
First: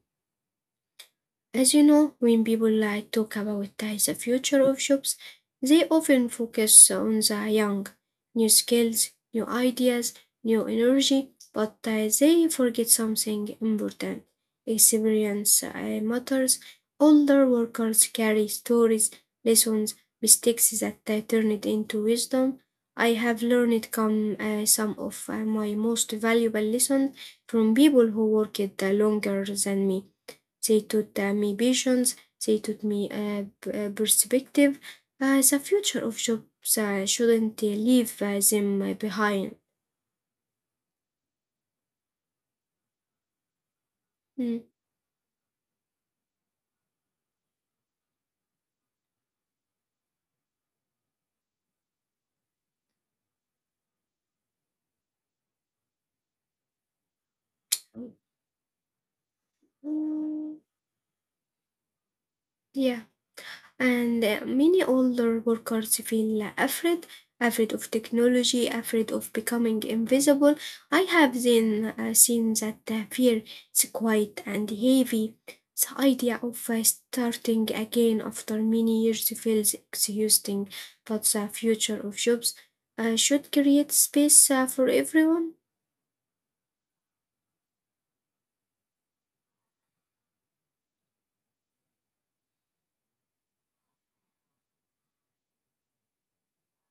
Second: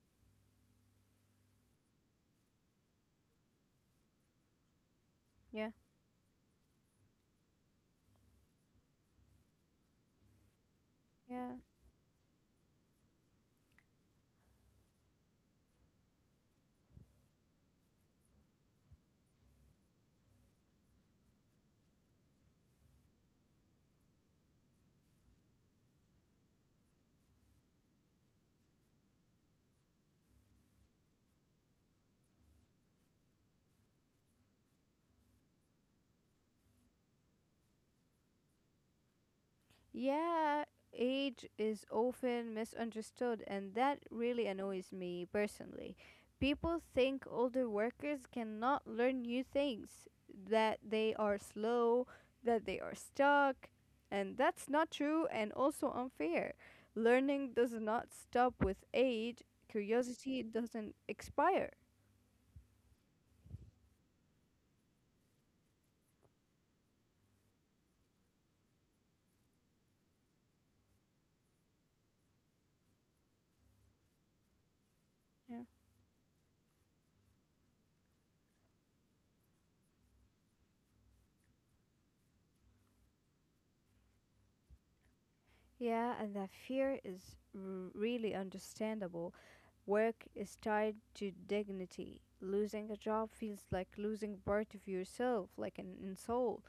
[SPEAKER 1] as you know, when people like talk about the future of jobs,
[SPEAKER 2] Yeah,
[SPEAKER 1] they often focus on the young, new skills, new ideas, new energy,
[SPEAKER 2] yeah.
[SPEAKER 1] but they forget something important. Experience matters. Older workers carry stories, lessons, mistakes that turn it into wisdom. I have learned some of my most valuable lessons from people who worked longer than me. They taught me patience. They taught me perspective. The future of jobs shouldn't leave them behind.
[SPEAKER 2] Yeah, age is often misunderstood, and that
[SPEAKER 1] Mm.
[SPEAKER 2] really annoys me personally. People think older workers cannot learn new things, that they are slow, that they are stuck, and that's not true and also unfair. Learning does not stop with age, curiosity
[SPEAKER 1] Mm.
[SPEAKER 2] doesn't expire.
[SPEAKER 1] Yeah. And many older workers feel afraid, afraid of technology, afraid of becoming invisible. I have then seen that fear is quiet and heavy. The idea of starting again after many years feels exhausting, but the future of jobs should create space for everyone.
[SPEAKER 2] Yeah, and that fear is really understandable. Work is tied to dignity. Losing a job feels like losing part of yourself, like an insult.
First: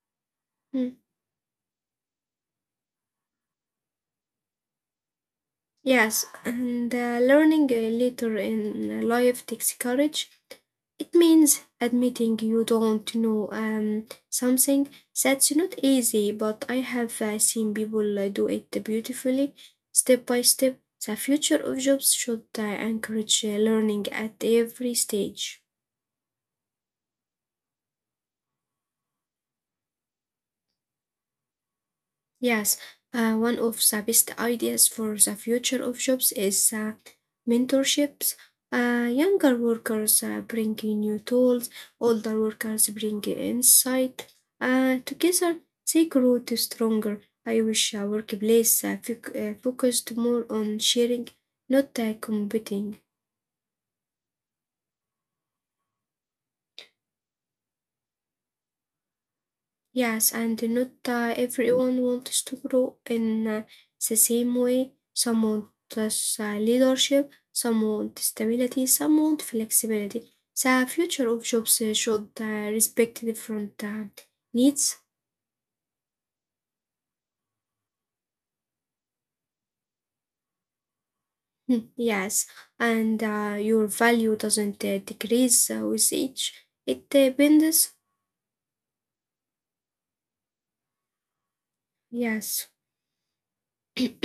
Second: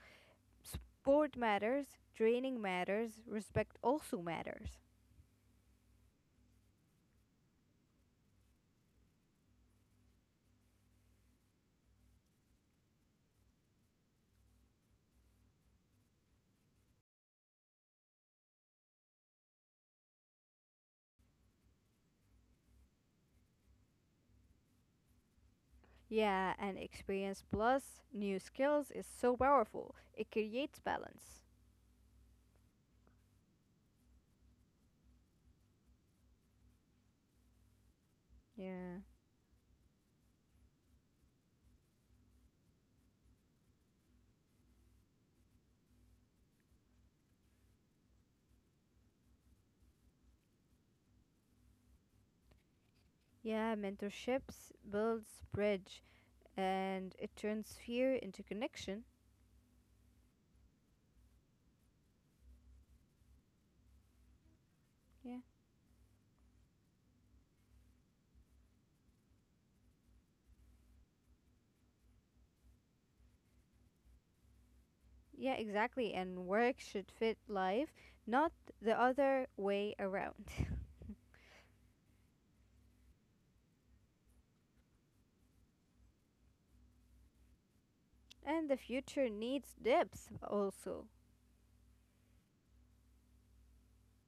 [SPEAKER 1] Mm.
[SPEAKER 2] Sport matters, training matters, respect also matters.
[SPEAKER 1] Yes, and learning later in life takes courage. It means admitting you don't know something. That's not easy, but I have seen people do it beautifully, step by step. The future of jobs should encourage learning at every stage.
[SPEAKER 2] Yeah, and experience plus new skills is so powerful. It creates balance.
[SPEAKER 1] Yes, one of the best ideas for the future of jobs is mentorships.
[SPEAKER 2] Yeah.
[SPEAKER 1] Younger workers bring in new tools, older workers bring insight. Together, they grow to stronger. I wish a workplace focused more on sharing, not competing.
[SPEAKER 2] Yeah, mentorships builds bridge and it turns fear into connection.
[SPEAKER 1] Yes, and not everyone wants to grow in the same way.
[SPEAKER 2] Yeah.
[SPEAKER 1] Some want leadership, some want stability, some want flexibility. The future of jobs should respect different needs.
[SPEAKER 2] Yeah, exactly. And work should fit life, not the other way around.
[SPEAKER 1] Hmm, yes, and your value doesn't decrease with age, it bends.
[SPEAKER 2] And the future needs depth also.
[SPEAKER 1] Yes.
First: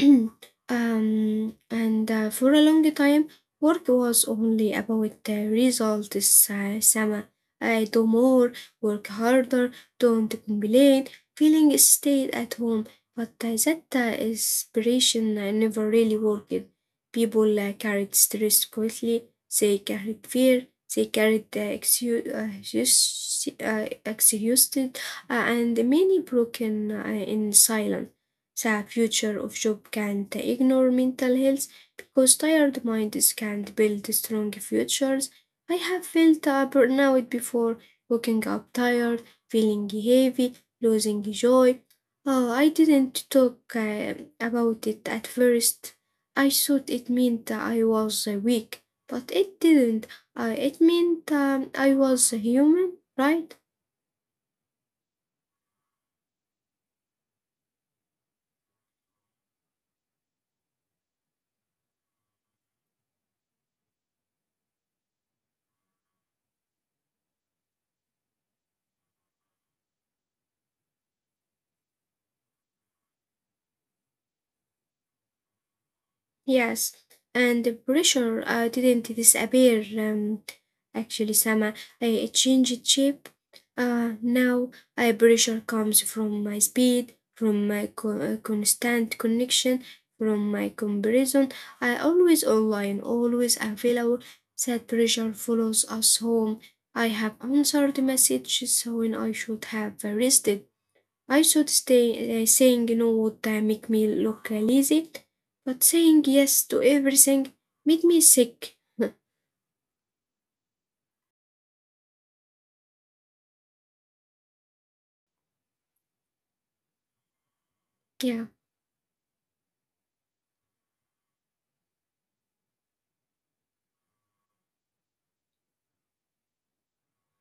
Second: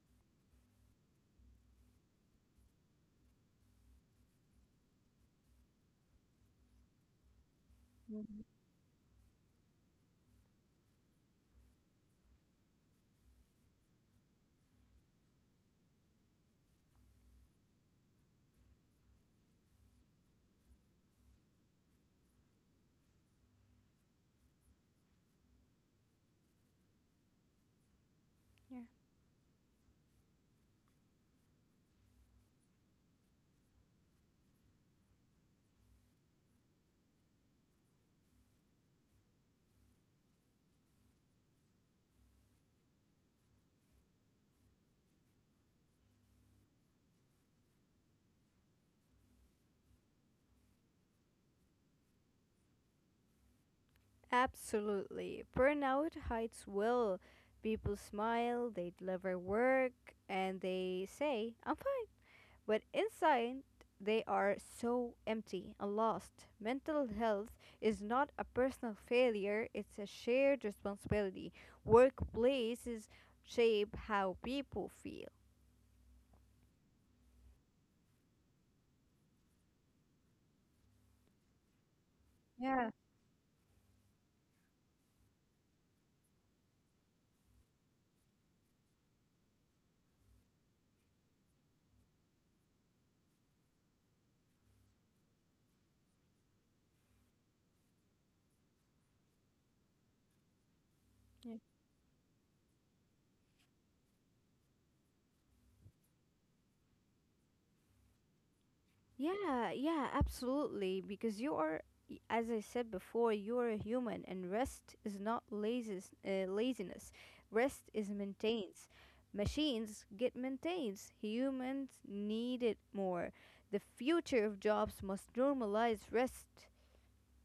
[SPEAKER 1] Um, and for a long time, work was only about the results. Sama, I do
[SPEAKER 2] Mhm.
[SPEAKER 1] more, work harder, don't complain. Feeling stayed at home, but that inspiration never really worked. People carried stress quickly. They carried fear. They carried the excuse, exhausted, and many broken in silence.
[SPEAKER 2] Yeah.
[SPEAKER 1] The future of job can't ignore mental health because tired minds can't build strong futures. I have felt a burnout before, waking up tired, feeling heavy, losing joy. Oh, I didn't talk about it at first. I thought it meant I was weak, but it didn't. It meant I was human, right?
[SPEAKER 2] Absolutely. Burnout hides will. People smile, they deliver work, and they say, I'm fine. But inside, they are so empty and lost. Mental health is not a personal failure, it's a shared responsibility. Workplaces shape how people feel.
[SPEAKER 1] Yes, and the pressure didn't disappear. Actually, Sama, I it
[SPEAKER 2] Yeah.
[SPEAKER 1] changed shape. Now, pressure comes from my speed, from my constant connection, from my comparison. I always online, always available. That pressure follows us home. I have answered messages when I should have rested. I should stay saying no would make me look lazy, but saying yes to everything made me sick.
[SPEAKER 2] Yeah, absolutely. Because you are, as I said before, you are a human, and rest is not laziness. Rest is
[SPEAKER 1] Yeah.
[SPEAKER 2] maintenance. Machines get maintenance. Humans need it more. The future of jobs must normalize rest.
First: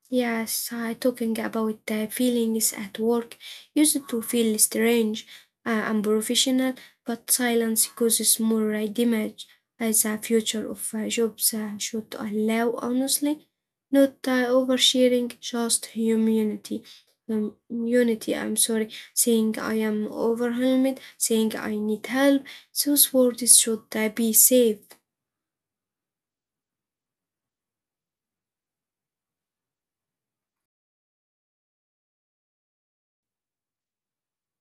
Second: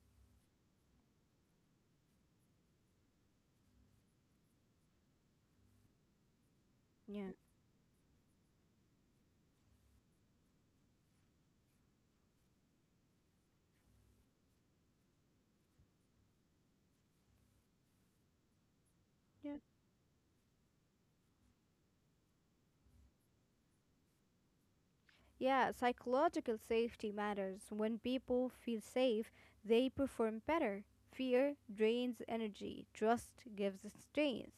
[SPEAKER 1] Yes, I talking about the feelings at work used to feel strange and professional, but
[SPEAKER 2] Yeah.
[SPEAKER 1] silence causes more damage. As the future of jobs should allow, honestly, not oversharing, just humanity. Unity, I'm sorry,
[SPEAKER 2] Yeah.
[SPEAKER 1] saying I am overwhelmed, saying I need help, those words should be safe.
[SPEAKER 2] Yeah, psychological safety matters. When people feel safe, they perform better. Fear drains energy, trust gives strength.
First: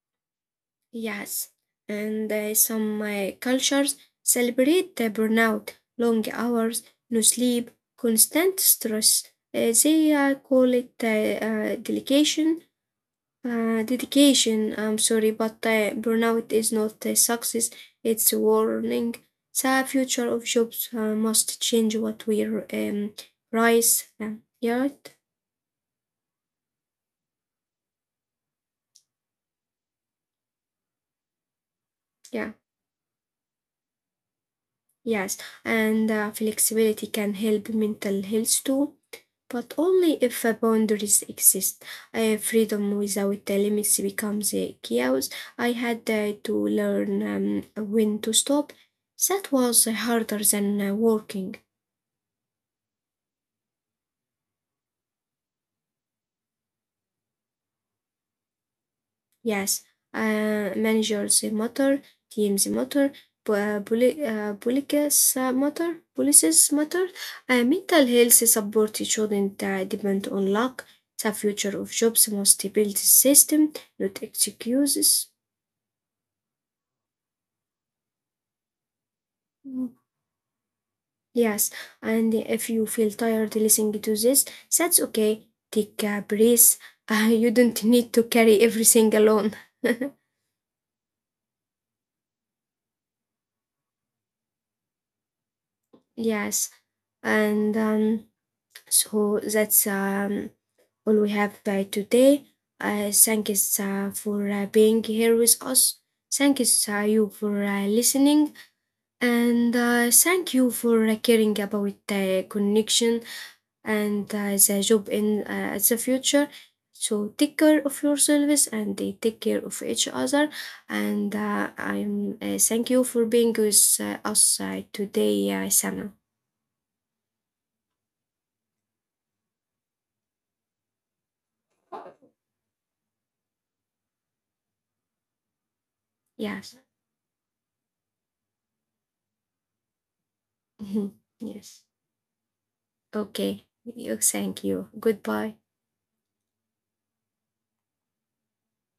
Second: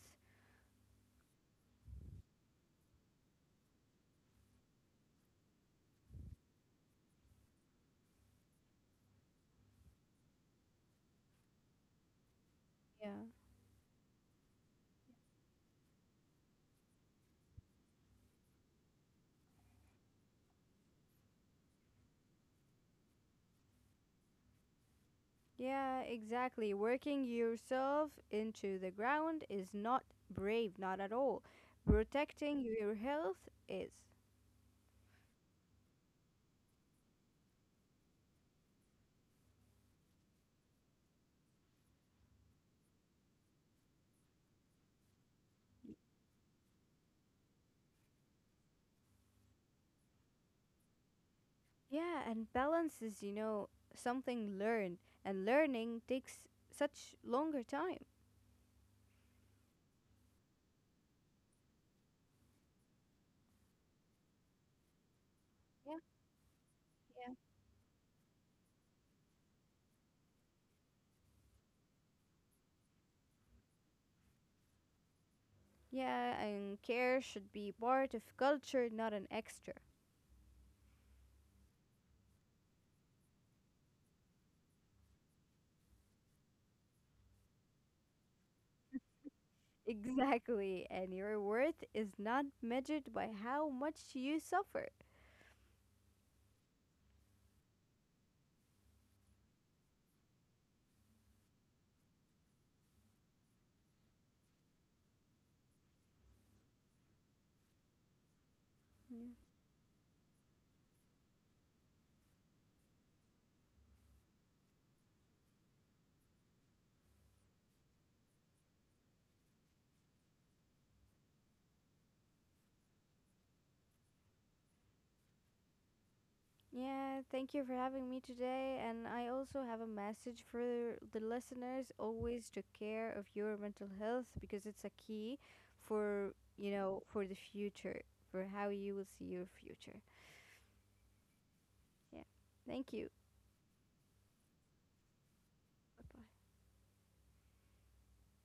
[SPEAKER 1] Yes, and some cultures celebrate the burnout, long hours, no sleep, constant stress. They call it dedication.
[SPEAKER 2] Yeah.
[SPEAKER 1] Dedication, I'm sorry, but burnout is not a success, it's a warning. The future of jobs must change what we rise. Yeah,
[SPEAKER 2] Yeah, exactly. Working yourself into the ground is not brave, not at all. Protecting
[SPEAKER 1] yeah,
[SPEAKER 2] your health is.
[SPEAKER 1] yes. And flexibility can help mental health too, but only if boundaries exist. Freedom without the limits becomes chaos. I had to learn when to stop. That was harder than working.
[SPEAKER 2] Yeah, and balance is, you know, something learned, and learning takes such longer time.
[SPEAKER 1] Yes, managers matter, teams matter, policies
[SPEAKER 2] Yeah,
[SPEAKER 1] policies matter.
[SPEAKER 2] yeah.
[SPEAKER 1] Mental health support shouldn't depend on luck. The future of jobs must build a system, not excuses.
[SPEAKER 2] Yeah, and care should be part of culture, not an extra.
[SPEAKER 1] Yes, and if you feel tired listening to this, that's okay. Take a breath. You don't need to carry everything alone.
[SPEAKER 2] Exactly, and your worth is not measured by how much you suffer.
[SPEAKER 1] Yes, and so that's all we have by today. Thank you for being here with us. Thank you, you for listening, and thank you for caring about connection, and as a job in as a future, so take care of yourselves and they take care of each other, and I'm thank you for being with us today Sana.
[SPEAKER 2] Yeah, thank you for having me today. And I also have a message for the listeners: always take care of your mental health because it's a key for, you
[SPEAKER 1] Yes.
[SPEAKER 2] know, for the future, for how you will see your future.
[SPEAKER 1] Yes.
[SPEAKER 2] Yeah. Thank you.
[SPEAKER 1] Okay. Thank you. Goodbye.
[SPEAKER 2] Bye-bye.